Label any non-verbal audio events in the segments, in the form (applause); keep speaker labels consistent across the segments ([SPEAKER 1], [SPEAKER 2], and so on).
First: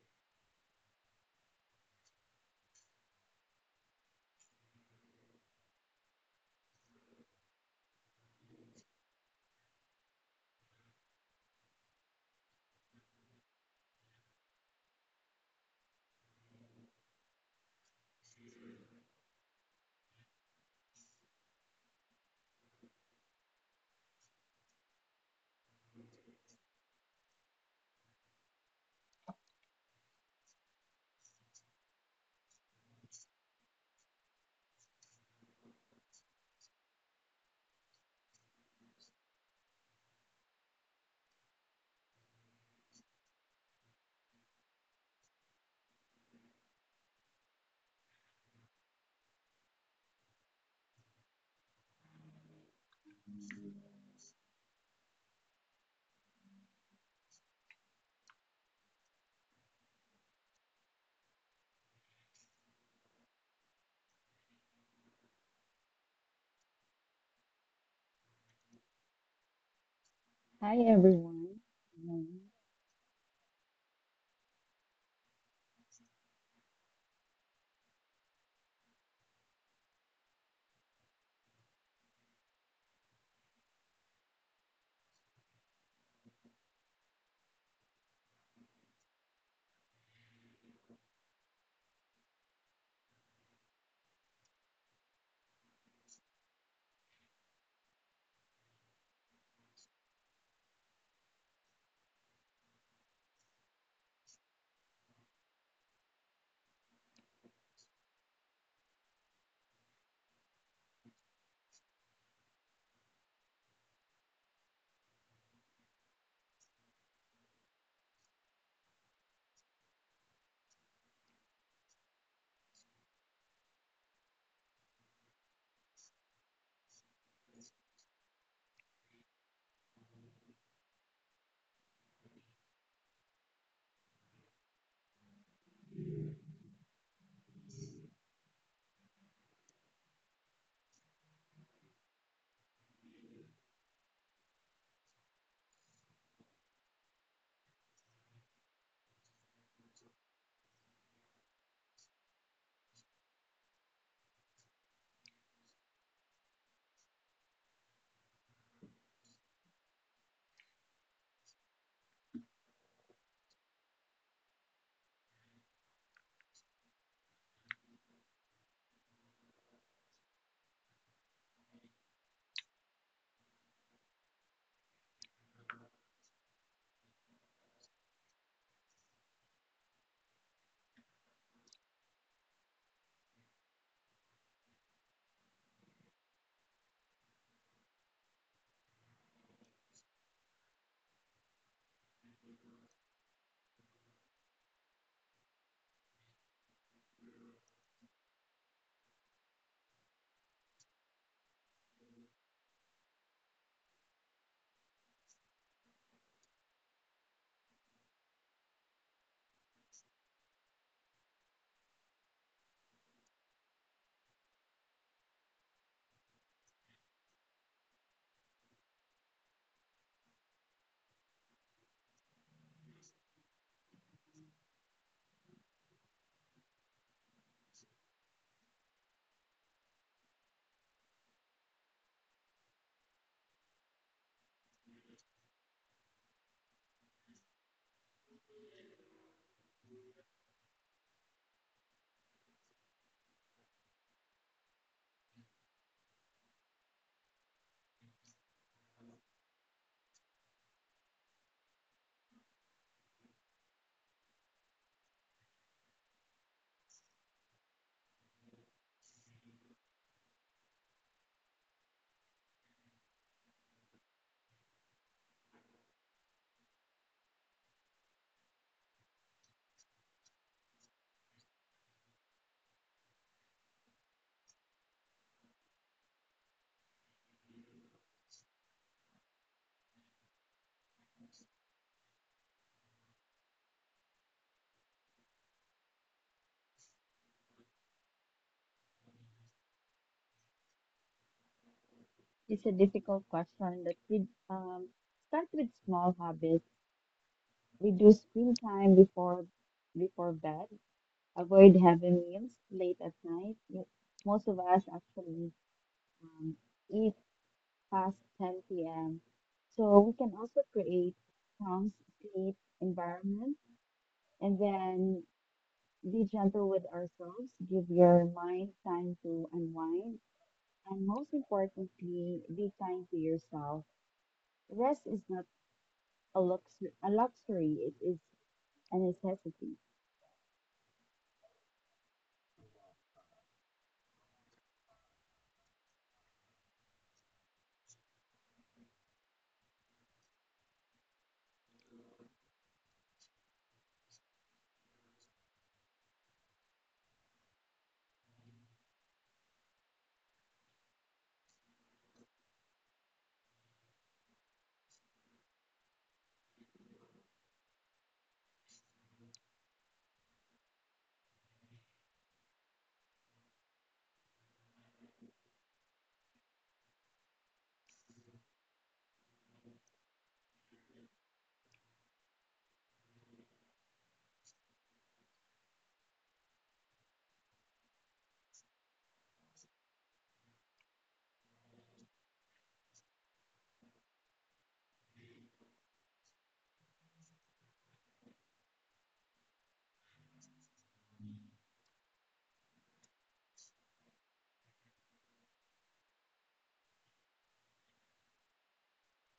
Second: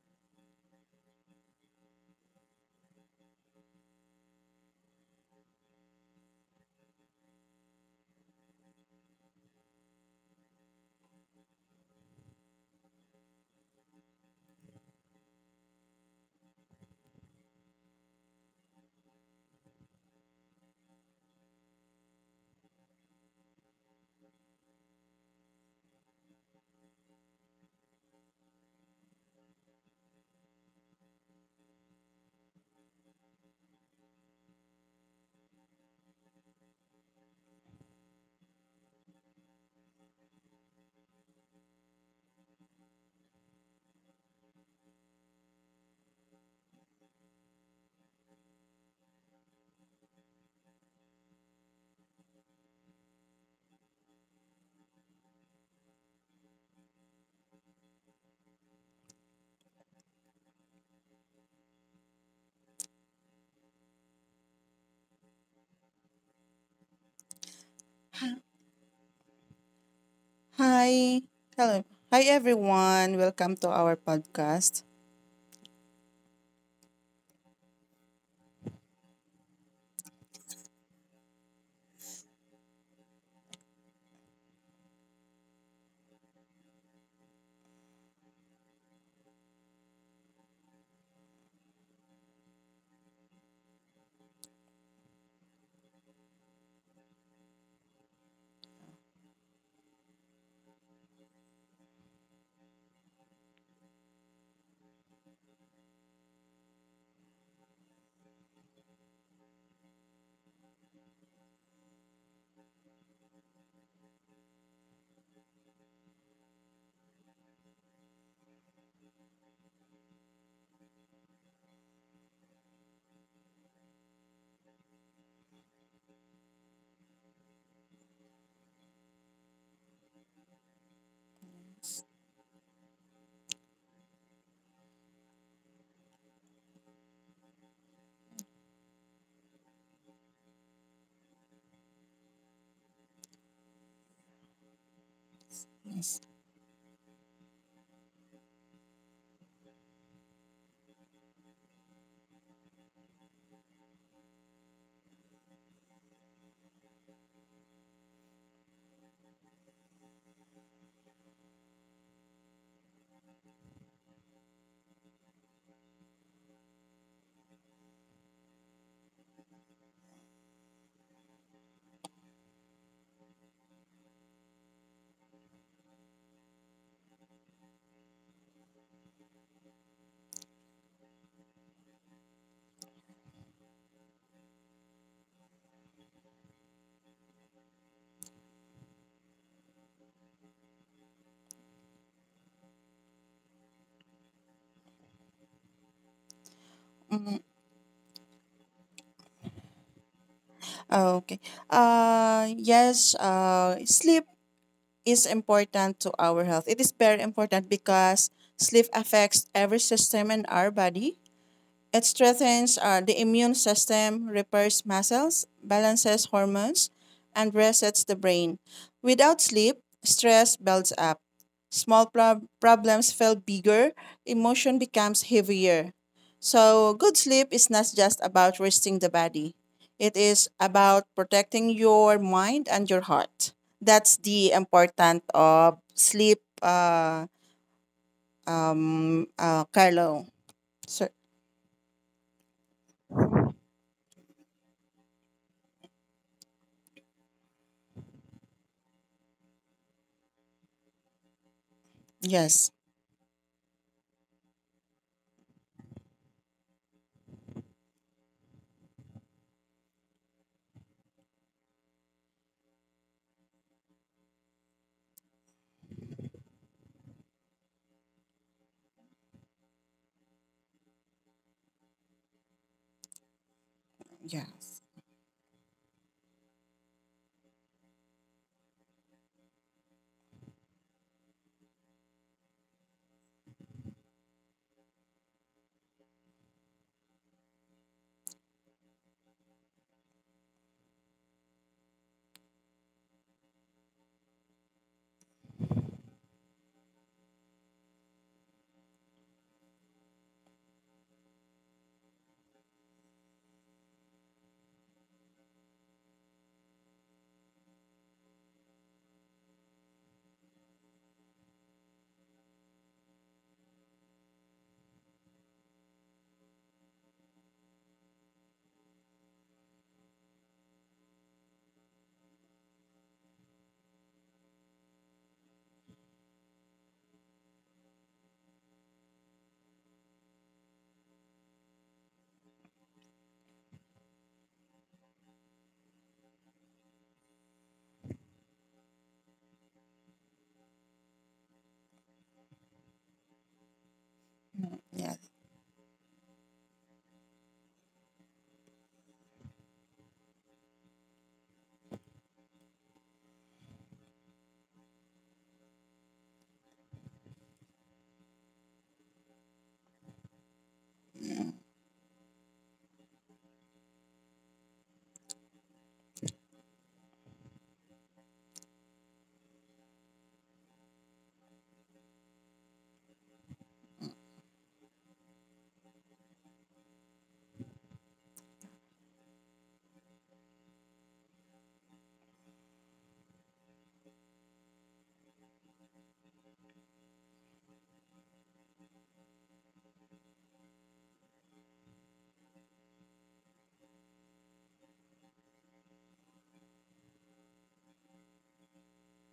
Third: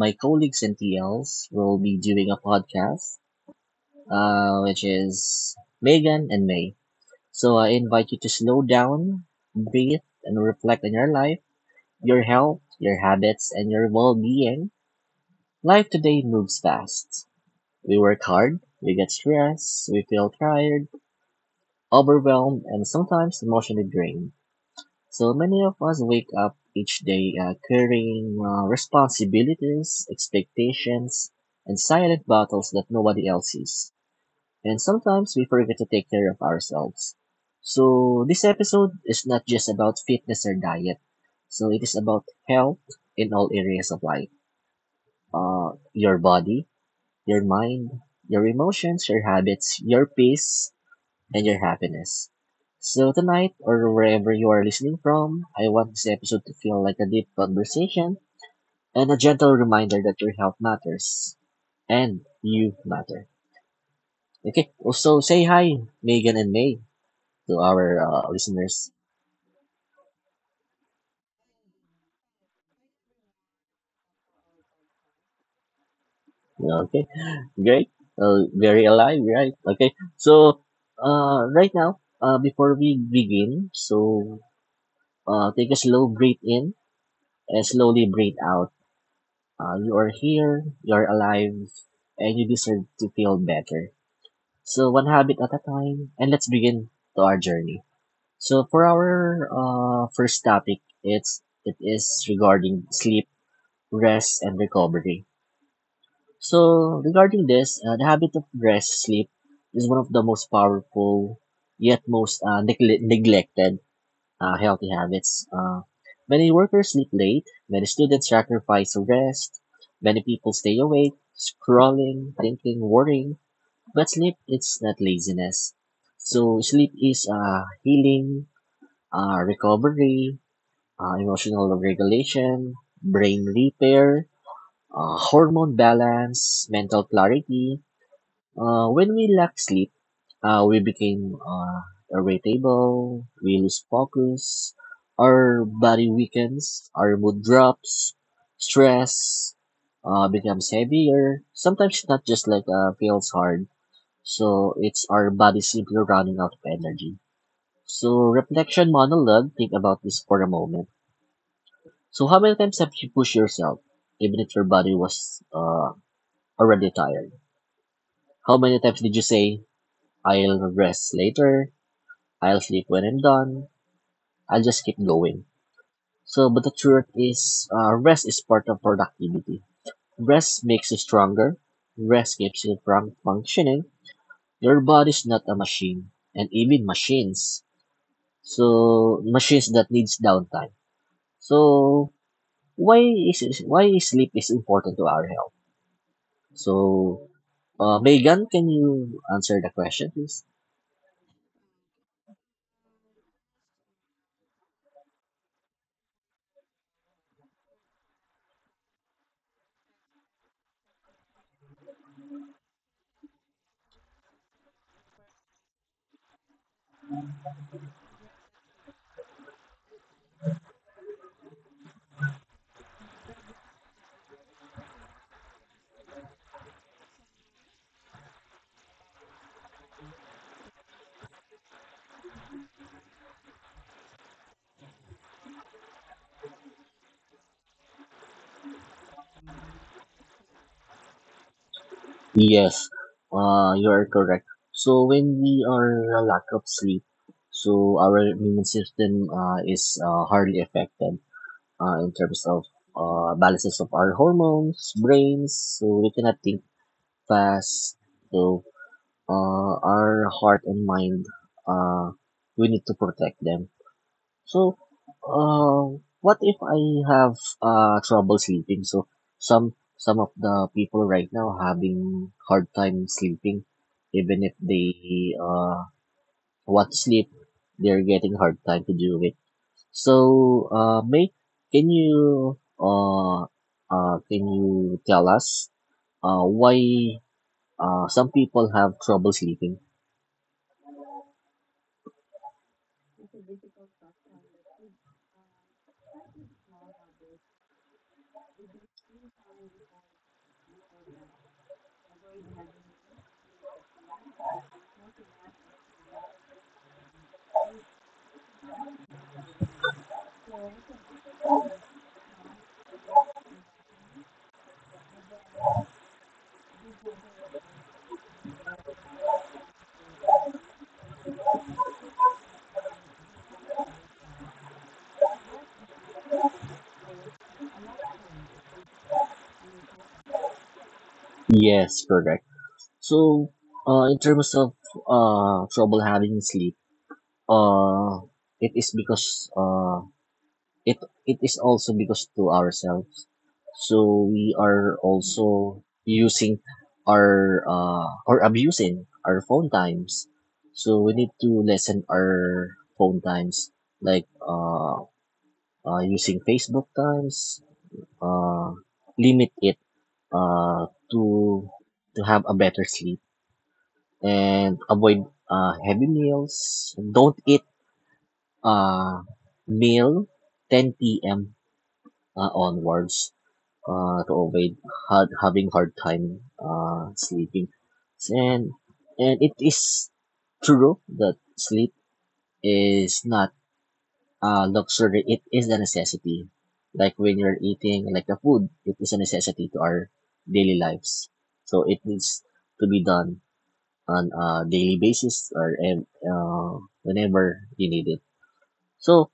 [SPEAKER 1] my colleagues and TLs will be doing a podcast, which is Megan and May. So I invite you to slow down, breathe, and reflect on your life, your health, your habits, and your well-being. Life today moves fast. We work hard, we get stressed, we feel tired, overwhelmed, and sometimes emotionally drained. So many of us wake up each day carrying responsibilities, expectations, and silent battles that nobody else sees. And sometimes we forget to take care of ourselves. So this episode is not just about fitness or diet. So it is about health in all areas of life. Your body, your mind, your emotions, your habits, your peace, and your happiness. So tonight, or wherever you are listening from, I want this episode to feel like a deep conversation and a gentle reminder that your health matters and you matter. Okay, also say hi, Megan and May, to our listeners.
[SPEAKER 2] Hi
[SPEAKER 3] Hi.
[SPEAKER 2] everyone.
[SPEAKER 3] Hello. Hi
[SPEAKER 2] Um,
[SPEAKER 3] everyone. Welcome to our podcast.
[SPEAKER 1] Okay, great. Very alive, right? Okay, so right now, before we begin, so take a slow breath in and slowly breathe out. You are here, you're alive, and you deserve to feel better. So, one habit at a time, and let's begin to our journey. So, for our first topic, it is regarding sleep, rest, and recovery. So, regarding this, the habit of rest sleep is one of the most powerful yet most neglected healthy habits. Many workers sleep late, many students sacrifice rest, many people stay awake, scrolling, thinking, worrying. But sleep is not laziness. So sleep is healing, recovery, emotional regulation, brain repair, hormone balance, mental clarity. When we lack sleep, we became irritable, we lose focus, our body weakens, our mood drops, stress becomes heavier. Sometimes it's not just like feels hard, so it's our body simply running out of energy. So, reflection monologue, think about this for a moment. So, how many times have you pushed yourself, even if your body was already tired? How many times did you say, I'll rest later. I'll sleep when I'm done. I'll just keep going. So, but the truth is, rest is part of productivity. Rest makes you stronger. Rest keeps you from functioning. Your body's not a machine, and even machines. So, machines that needs downtime. So, why sleep is important to our health? So,
[SPEAKER 3] Mhm.
[SPEAKER 1] Megan, can you answer the question, please?
[SPEAKER 3] Okay. Yes, sleep is important to our health. It is very important because sleep affects every system in our body. It strengthens the immune system, repairs muscles, balances hormones, and resets the brain. Without sleep, stress builds up. Problems feel bigger, emotion becomes heavier. So, good sleep is not just about resting the body, it is about protecting your mind and your heart. That's the importance of sleep, Carlo. So,
[SPEAKER 1] Yes, you are correct. So when we are a lack of sleep, so our immune system is hardly affected in terms of
[SPEAKER 3] yes,
[SPEAKER 1] balances of our hormones, brains. So we cannot think fast. So our heart and mind, uh, we need to protect them. So, what if I have trouble sleeping? So some of the people right now having hard time sleeping, even
[SPEAKER 3] yeah,
[SPEAKER 1] if they want to sleep, they're getting hard time to do it. So, May, can you tell us why some people have trouble sleeping?
[SPEAKER 2] It's a difficult question that we um, start with small habits. Reduce screen time before bed. Avoid heavy meals late at night. Most of us actually um, eat past 10 p.m. So we can also create calm sleep environment, and then be gentle with ourselves. Give your mind time to unwind, and most importantly, be kind to yourself. Rest is not a luxury. It is a necessity.
[SPEAKER 1] Yes, correct. So, in terms of trouble having sleep. Uh, it is because it it is also because to ourselves. So we are
[SPEAKER 3] yeah.
[SPEAKER 1] also using our or abusing our phone times. So we need to lessen our phone times, like using Facebook times. Uh, Limit it uh, to to have a better sleep and avoid heavy meals. Don't eat uh, meal 10 p.m. Onwards to avoid having hard time sleeping. And it is true that sleep is not a luxury; it is a necessity. Like when you're eating, like the food, it is a necessity to our daily lives. So it needs to be done on a daily basis or whenever you need it. So,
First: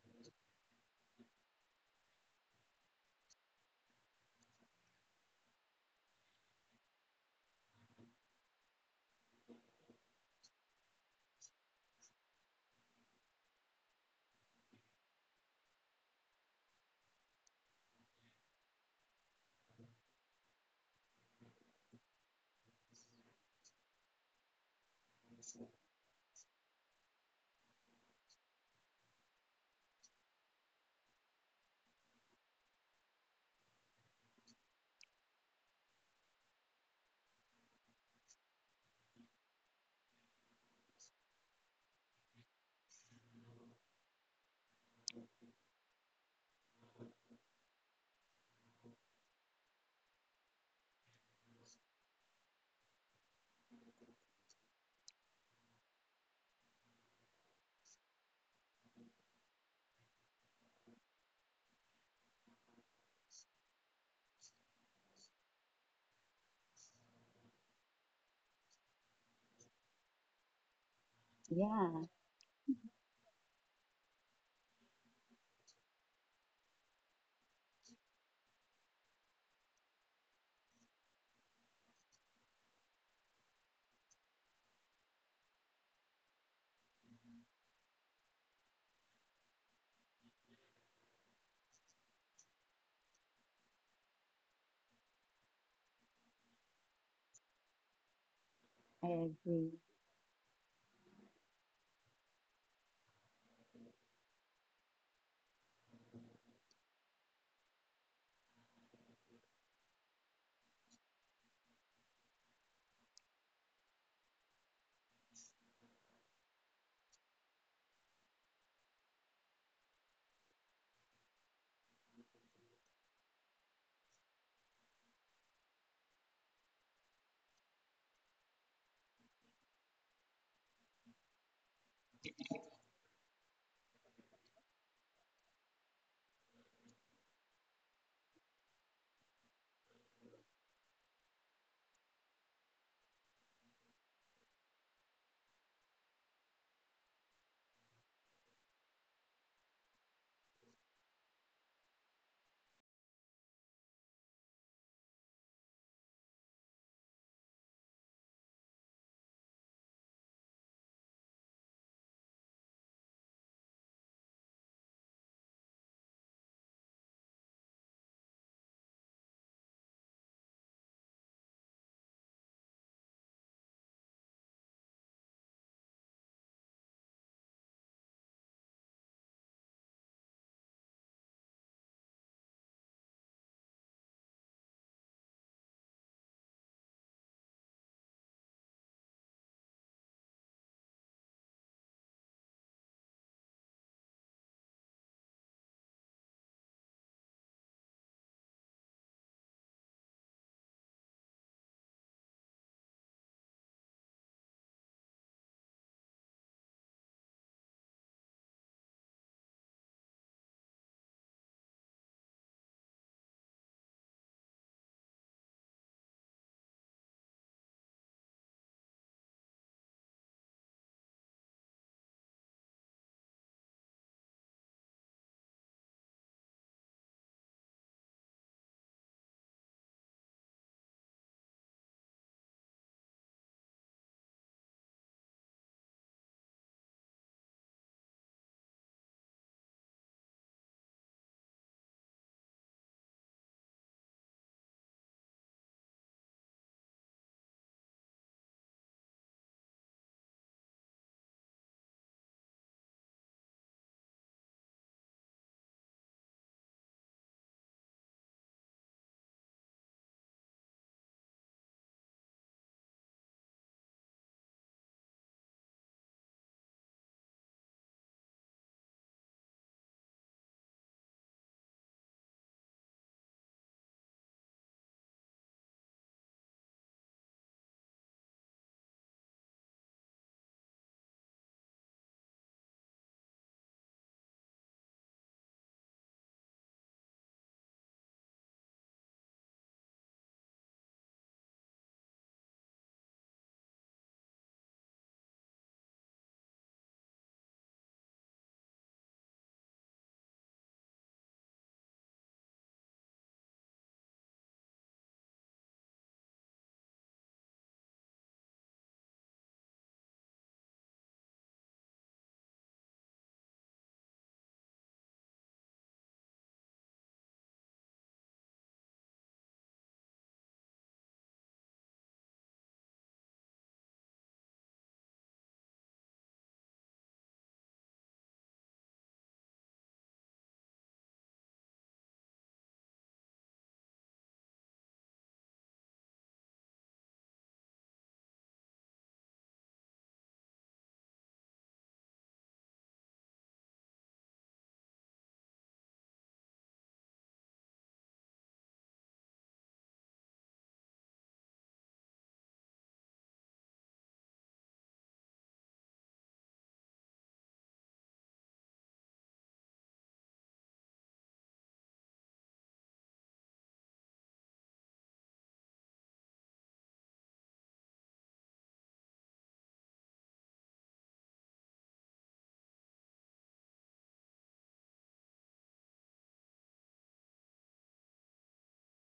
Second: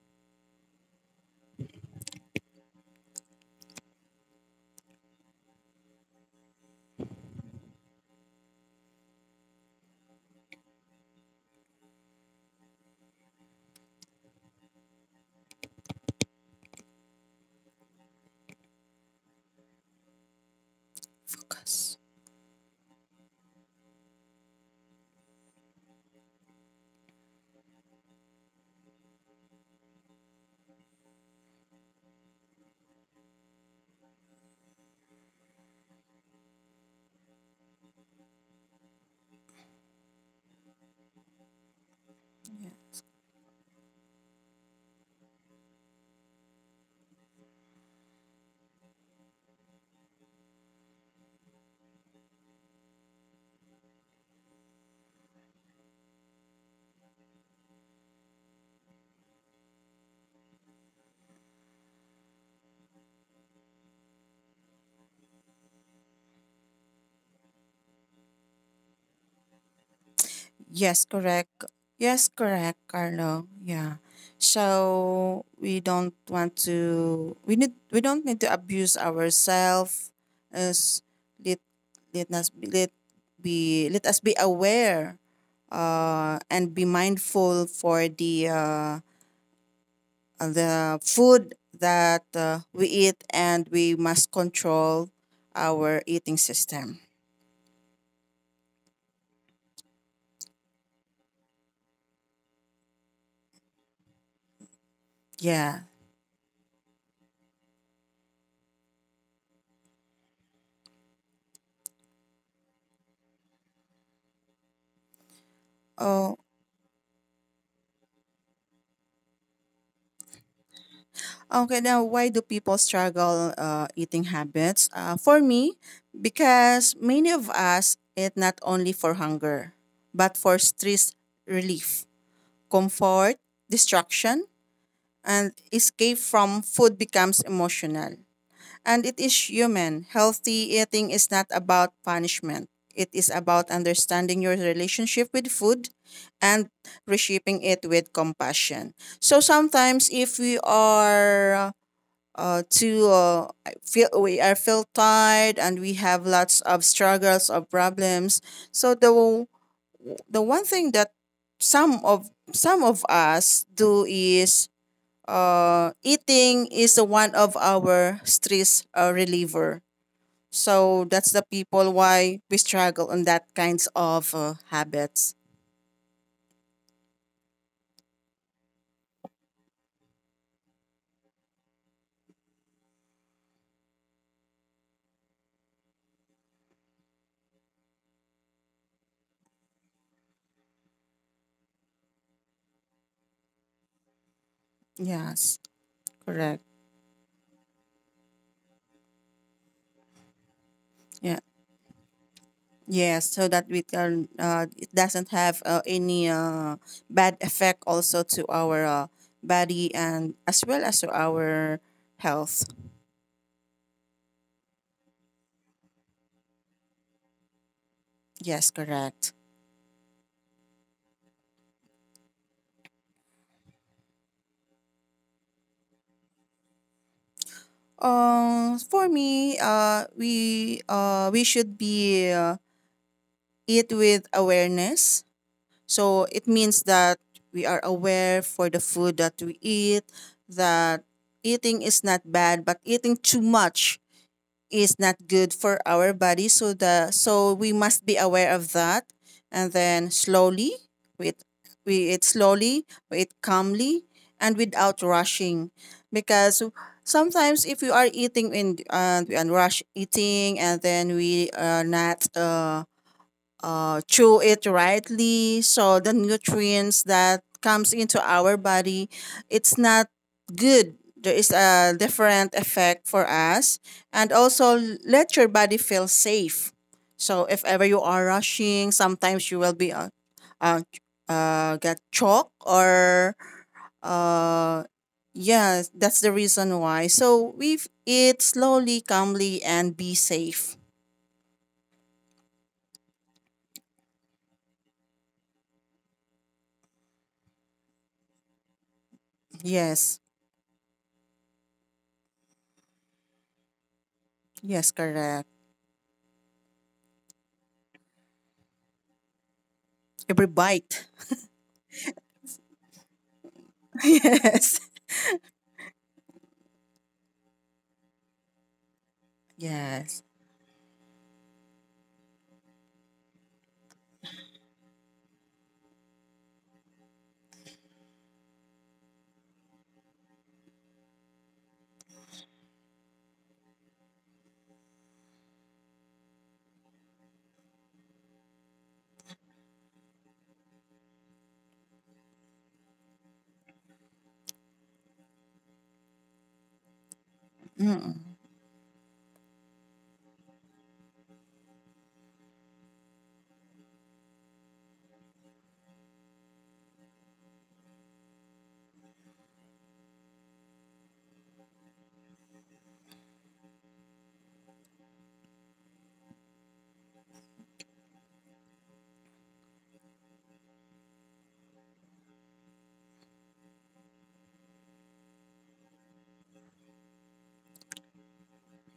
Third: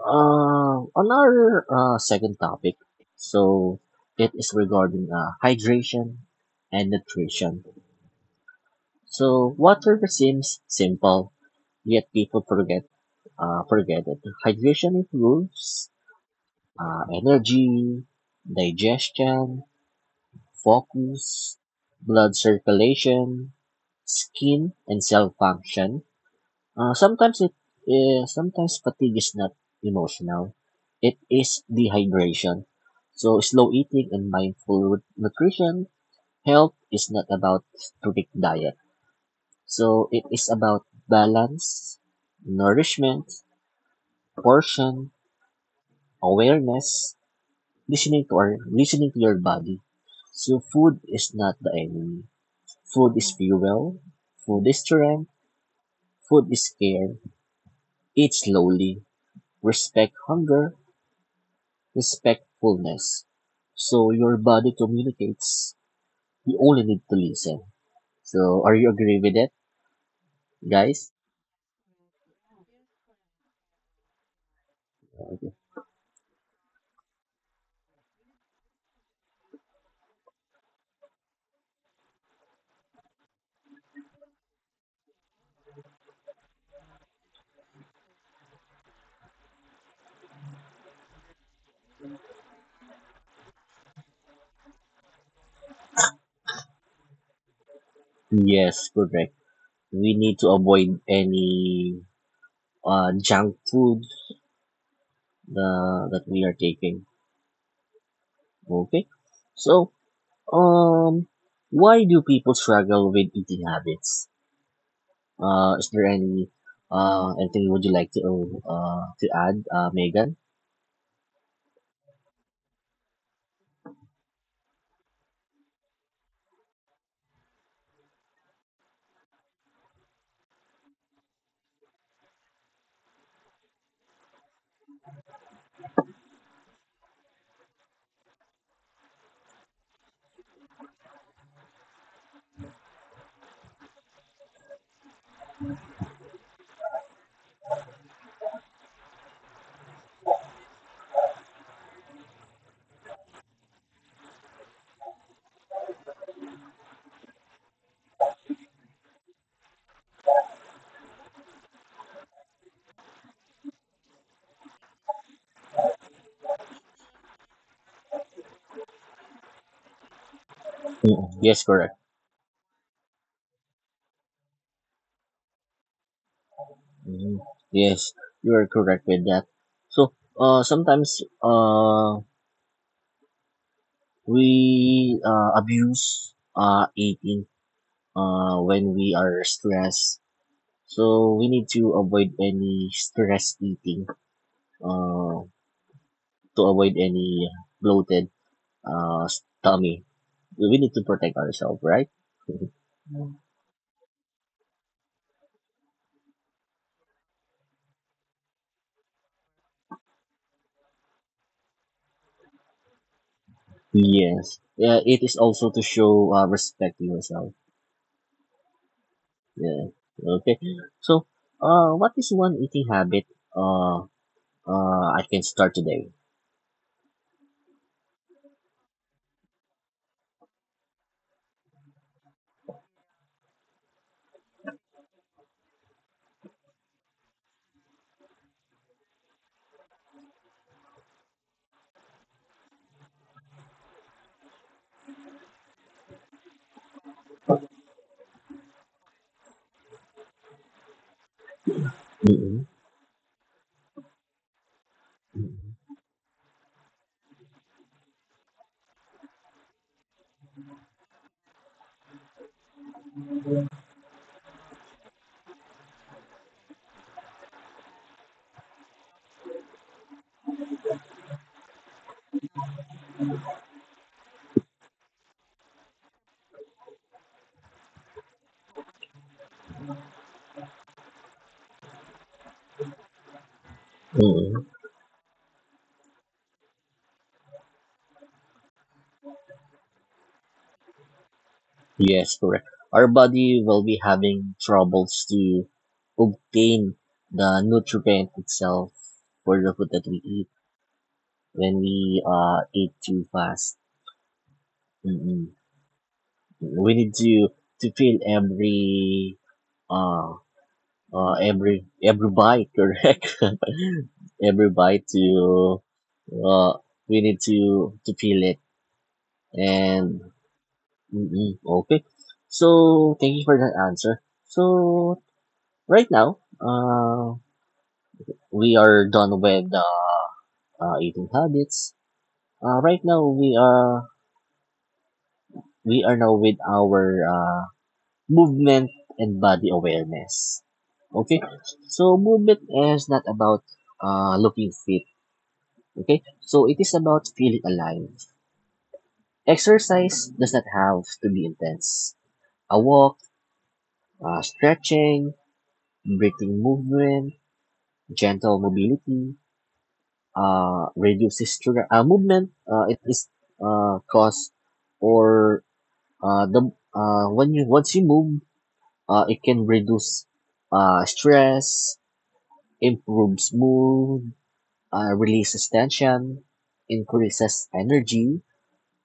[SPEAKER 1] On our second topic, so it is regarding hydration and nutrition. So water seems simple, yet people forget it. Hydration improves energy, digestion, focus,
[SPEAKER 3] Focus.
[SPEAKER 1] blood circulation, skin and cell function. Uh, sometimes it Sometimes fatigue is not emotional. It is dehydration. So slow eating and mindful nutrition, health is not about strict diet. So it is about balance, nourishment, portion, awareness, listening to your body. So food is not the enemy. Food is fuel. Food is strength. Food is care. Eat slowly. Respect hunger respectfulness. So your body communicates. You only need to listen. So are you agree with that,
[SPEAKER 3] Yes,
[SPEAKER 1] guys?
[SPEAKER 3] correct.
[SPEAKER 2] Yeah,
[SPEAKER 3] Yes, correct, Carlo. Yeah. So we don't want to we don't need to abuse ourselves as let let us be, let let us be aware and be mindful for the food that we eat, and we must control our eating system.
[SPEAKER 1] Yes,
[SPEAKER 2] I
[SPEAKER 1] correct.
[SPEAKER 2] agree.
[SPEAKER 1] We need to avoid any junk food
[SPEAKER 3] Yeah.
[SPEAKER 1] that we are taking. Okay. So, um, why do people struggle with eating habits? Is there
[SPEAKER 3] Oh.
[SPEAKER 1] anything would you like to add, Megan?
[SPEAKER 3] Okay, now why do people struggle eating habits? For me, because many of us eat not only for hunger, but for stress relief, comfort, distraction, and escape from food becomes emotional. And it is human. Healthy eating is not about punishment. It is about understanding your relationship with food and reshaping it with compassion. So sometimes if we are to I feel we I feel tired and we have lots of struggles or problems. So the one thing that some of us do is, eating is one of our stress reliever. So that's
[SPEAKER 1] Mm.
[SPEAKER 3] the
[SPEAKER 1] Yes,
[SPEAKER 3] people
[SPEAKER 1] correct.
[SPEAKER 3] why we struggle on that kinds of habits.
[SPEAKER 1] Mhm. Yes, you are correct with that. So, sometimes we abuse eating when we are stressed. So we need to avoid any stress eating uh,
[SPEAKER 3] Yes,
[SPEAKER 1] to
[SPEAKER 3] correct.
[SPEAKER 1] avoid any bloated uh, tummy. We need to protect
[SPEAKER 3] Yeah.
[SPEAKER 1] ourselves, right? (laughs)
[SPEAKER 3] Yes, so that we can, it doesn't have any bad effect also to our body, and as well as to our health.
[SPEAKER 1] Yes. Yeah, it is also to show respect to yourself.
[SPEAKER 3] Yes, correct.
[SPEAKER 1] Yeah. Okay. So, what is one eating habit uh, I can start today?
[SPEAKER 3] For me, we should be, eat with awareness. So it means that we are aware for the food that we eat. That eating is not bad, but eating too much is not good for our body, so the so we must be aware of that, and then slowly with we eat
[SPEAKER 1] Mm.
[SPEAKER 3] slowly, we eat calmly and without rushing, because sometimes if you are eating in and rush eating, and then we are not chew it rightly, so the nutrients that comes into our body, it's not good, there is a different effect for us. And also, let your body feel safe, so if ever you are rushing, sometimes you will be uh, get choked or
[SPEAKER 1] Hmm. Mm-mm.
[SPEAKER 3] uh, yeah, that's the reason why. So we eat slowly, calmly, and be safe.
[SPEAKER 1] Yes, correct. Our body will be having troubles to obtain the nutrient itself for the food that we
[SPEAKER 3] Yes.
[SPEAKER 1] eat when we eat too fast.
[SPEAKER 3] Yes,
[SPEAKER 1] Mm-mm.
[SPEAKER 3] correct.
[SPEAKER 1] We need to feel uh,
[SPEAKER 3] Every bite.
[SPEAKER 1] every bite, correct?
[SPEAKER 3] (laughs)
[SPEAKER 1] (laughs) Every
[SPEAKER 3] Yes.
[SPEAKER 1] bite. To uh, we need to feel it. And
[SPEAKER 3] Yes.
[SPEAKER 1] mm-mm, okay, so thank you for that answer. So right now, we are done with the eating habits. Right now, we are now with our movement and body awareness. Okay. So movement is not about looking fit. Okay, so it is about feeling alive.
[SPEAKER 3] Mm.
[SPEAKER 1] Exercise does not have to be intense. A walk, stretching, breathing movement, gentle mobility, reduces sugar movement. It is cause or the when you once you move, it can reduce stress, improves mood, releases tension, increases energy.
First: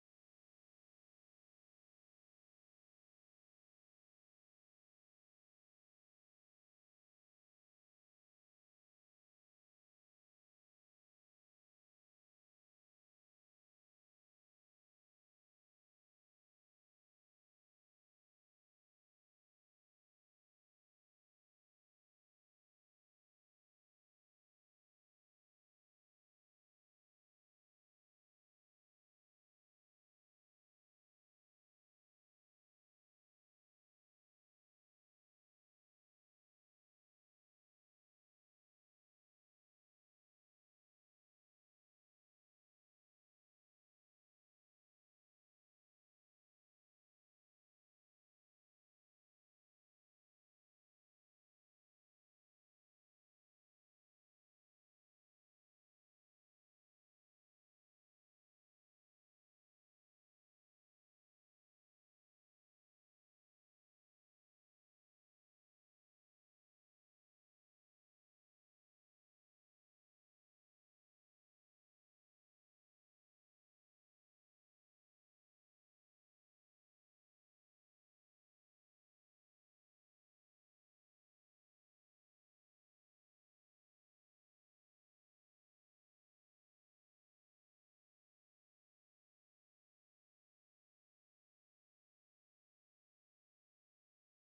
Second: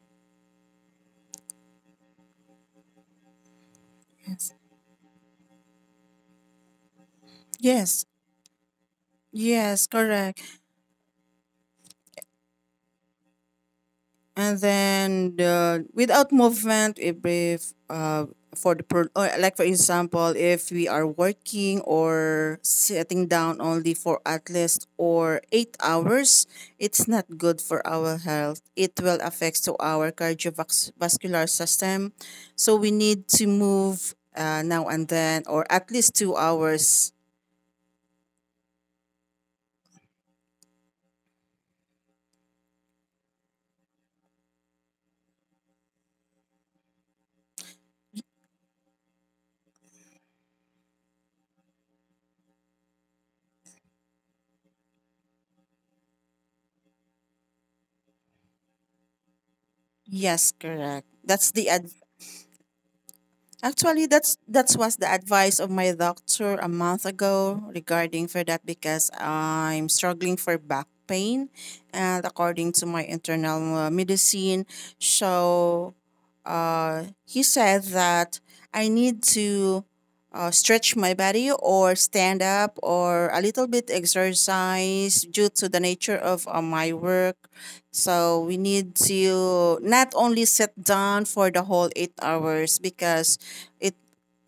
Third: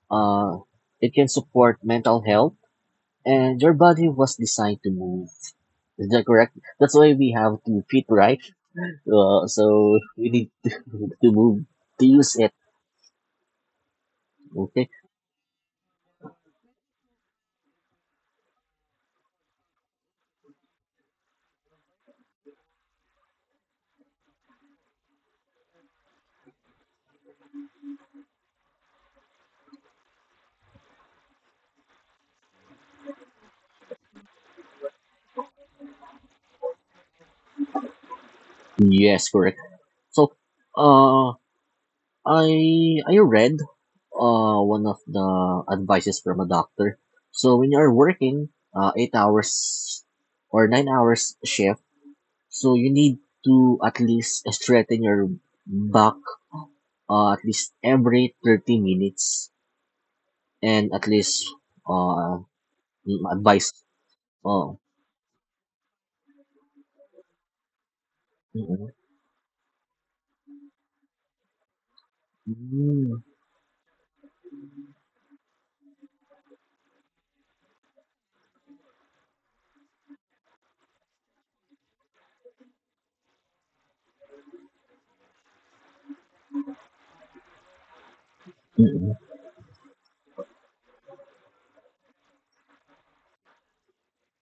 [SPEAKER 1] Uh, it can support mental health, and your body was
[SPEAKER 3] Yes.
[SPEAKER 1] designed to move. Is that correct? That's why we have to
[SPEAKER 3] Yes.
[SPEAKER 1] fit, right?
[SPEAKER 3] Yes.
[SPEAKER 1] So we
[SPEAKER 3] Correct.
[SPEAKER 1] need (laughs) to move to use it.
[SPEAKER 3] And
[SPEAKER 1] Okay.
[SPEAKER 3] then without movement, every uh for the pro- or like for example, if we are working or sitting down only for at least or 8 hours, it's not good for our health. It will affect to our cardiovascular system, so we need to move, now and then, or at least 2 hours.
[SPEAKER 1] Yes, correct. So, uh, I read one of the advices from a doctor. So when you are working 8 hours or 9 hours shift, so you need to at least straighten your back at least every 30 minutes
[SPEAKER 3] Yes,
[SPEAKER 1] and
[SPEAKER 3] correct.
[SPEAKER 1] at
[SPEAKER 3] That's
[SPEAKER 1] least
[SPEAKER 3] the—
[SPEAKER 1] uh advice.
[SPEAKER 3] Actually, that
[SPEAKER 1] Oh.
[SPEAKER 3] was the advice of my doctor a month ago regarding for that,
[SPEAKER 1] Mm-mm.
[SPEAKER 3] because I'm struggling for back pain, and according to my
[SPEAKER 1] Mm-mm.
[SPEAKER 3] internal medicine, so he said that I need to stretch my body or stand up or a little bit exercise due to the nature of my work. So we need
[SPEAKER 1] Mm-mm.
[SPEAKER 3] to not only sit down for the whole 8 hours, because it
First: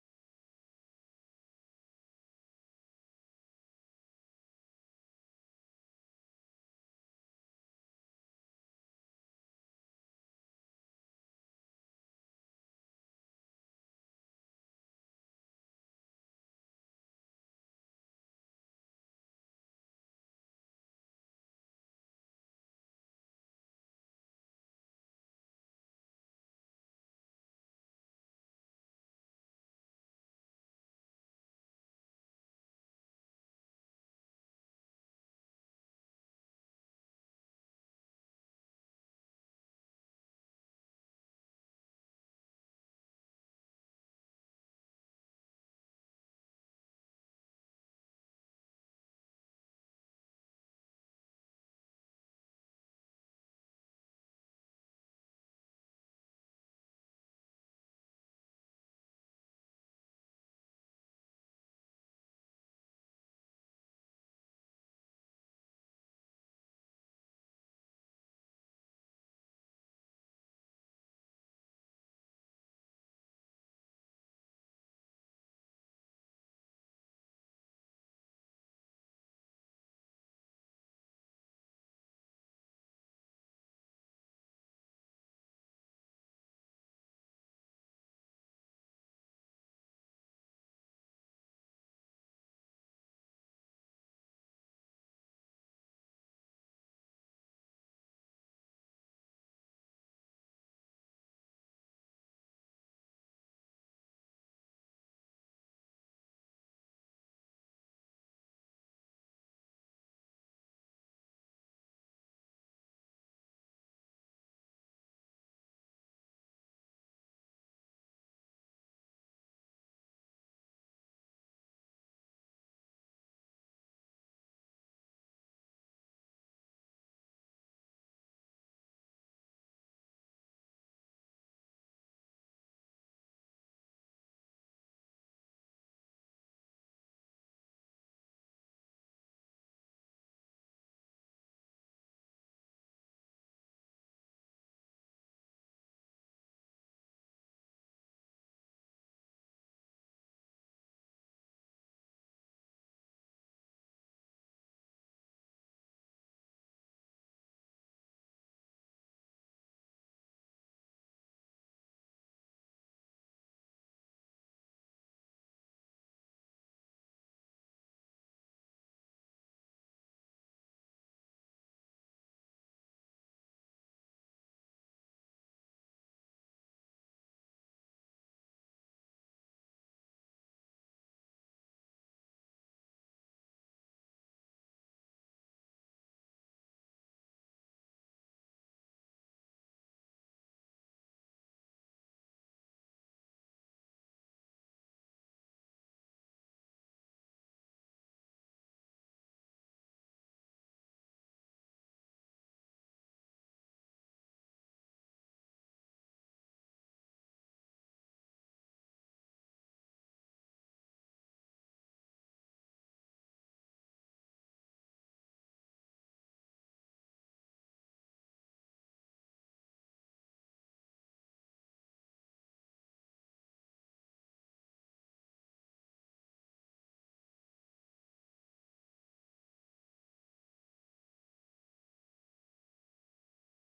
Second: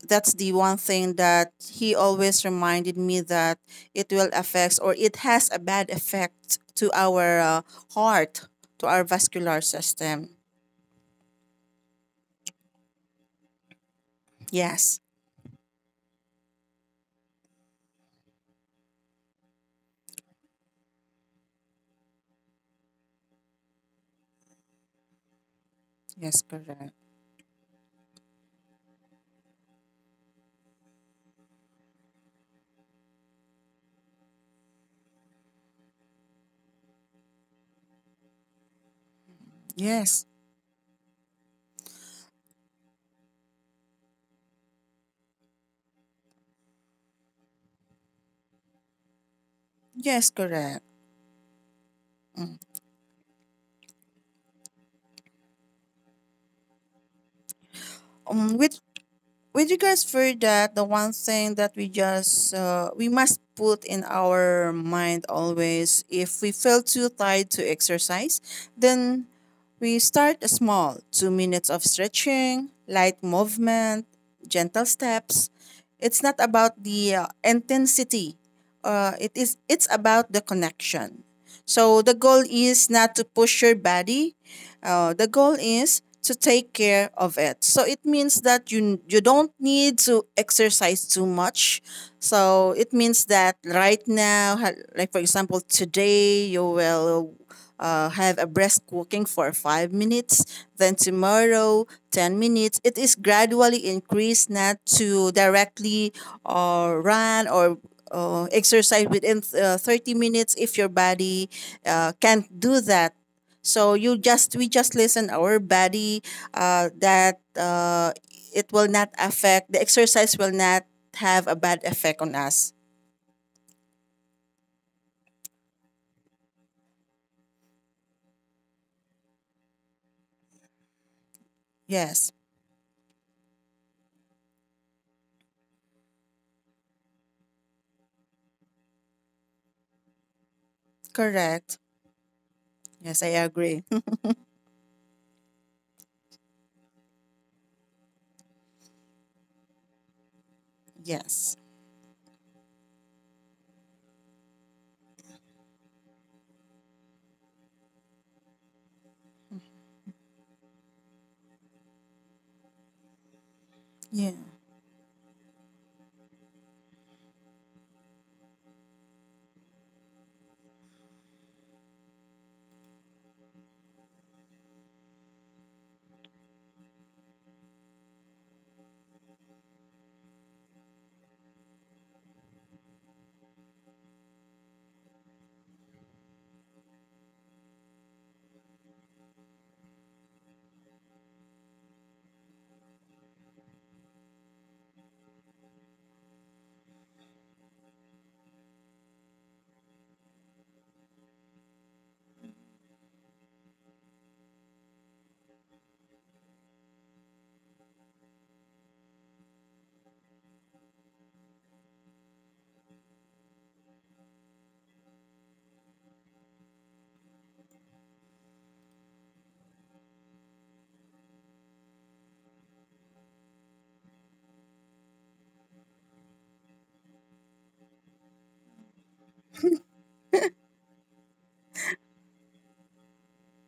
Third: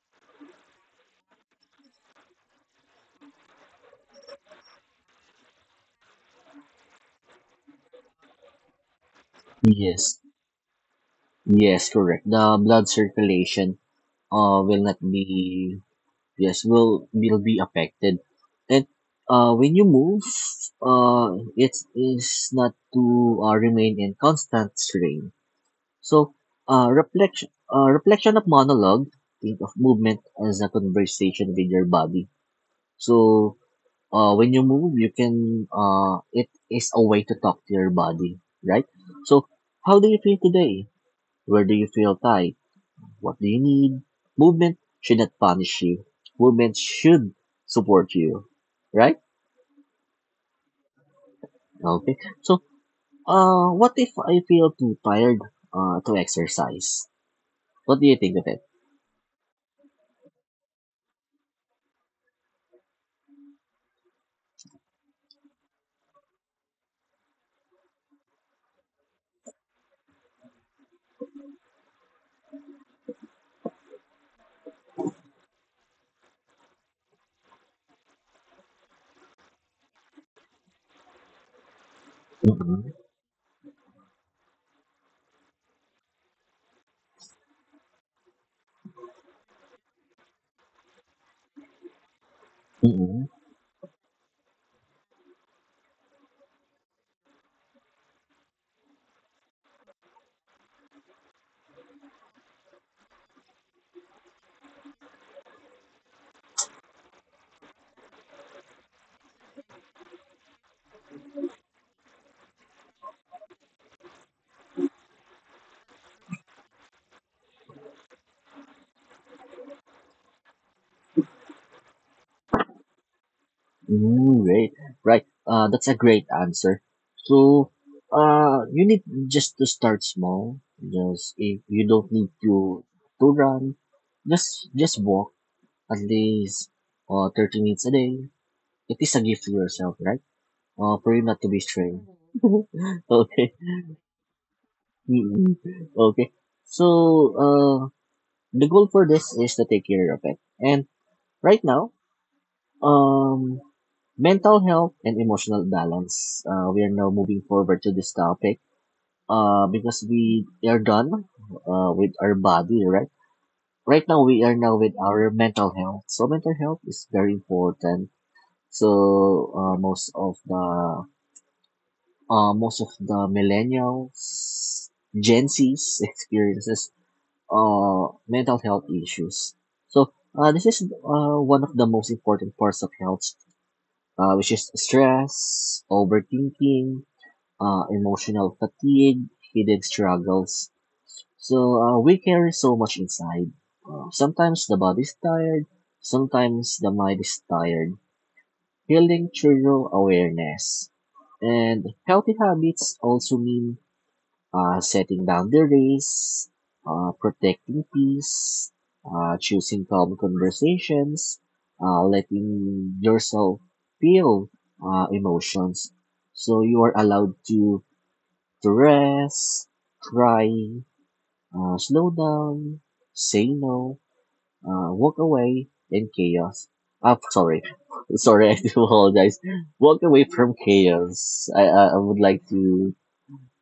[SPEAKER 3] that's the one thing that he always reminded me, that it will affect, or it has a bad effect to our heart, to our vascular
[SPEAKER 1] Yes.
[SPEAKER 3] system.
[SPEAKER 1] Yes, correct. The blood circulation will not
[SPEAKER 3] Yes.
[SPEAKER 1] be, yes, will be affected, and when you move it is not to remain in constant strain. So
[SPEAKER 3] Yes, correct.
[SPEAKER 1] reflection, of monologue, think of movement as a conversation with your body. So when you move, you can it is a way to talk to your body, right? So how do you
[SPEAKER 3] Yes.
[SPEAKER 1] feel today? Where do you feel tired? What do you need? Movement should not punish you. Movement should support you. Right?
[SPEAKER 3] Yes, correct.
[SPEAKER 1] Okay. So,
[SPEAKER 3] Mm.
[SPEAKER 1] what if I feel too tired to exercise? What do you think of it?
[SPEAKER 3] Um, with regards for that, the one thing that we just, we must put in our mind always, if we feel too tired to exercise, then we start small, 2 minutes of stretching, light movement, gentle steps. It's not about the intensity. It's about the connection. So the goal
[SPEAKER 1] Mm-hmm.
[SPEAKER 3] is not to push your body. The goal is to take care of it. So it means that you don't need to exercise too much. So it
[SPEAKER 1] Mm-hmm.
[SPEAKER 3] means that right now, like for example, today you will have a breast cooking for 5 minutes, then tomorrow 10 minutes. It is gradually increased, not to directly run or exercise within 30 minutes if your body can't do that. So you just we just listen our body, that it will not affect, the exercise will not have a bad effect on us.
[SPEAKER 1] Mm, great. Right. That's a great answer. So, you need just to start small. Just if you don't
[SPEAKER 3] Yes,
[SPEAKER 1] need to run, just walk at least 30 minutes a day. It is a gift to yourself, right? For you not to be
[SPEAKER 3] correct.
[SPEAKER 1] stray. (laughs)
[SPEAKER 3] Yes, I
[SPEAKER 1] Okay.
[SPEAKER 3] agree.
[SPEAKER 1] Mm-mm. Okay. So, uh, the goal for this is to take care of it. And
[SPEAKER 3] (laughs) Yes.
[SPEAKER 1] right now, um, mental health and emotional balance. We are now moving forward to this topic. Because we are done, with our body, right? Right now,
[SPEAKER 3] Yeah.
[SPEAKER 1] we are now with our mental health. So, mental health is very important. So, most of the millennials, Gen Z's experiences mental health issues. So this is one of the most important parts of health, which is stress, overthinking, emotional fatigue, hidden struggles. So we carry so much inside. Sometimes the body's tired, sometimes the mind is tired. Healing through awareness. And healthy habits also mean setting boundaries, protecting peace, choosing calm conversations, letting yourself feel emotions. So you are allowed to rest, cry, slow down, say no, walk away, and chaos. Ah, sorry. (laughs) Sorry, I do apologize. Walk away from chaos. I would like to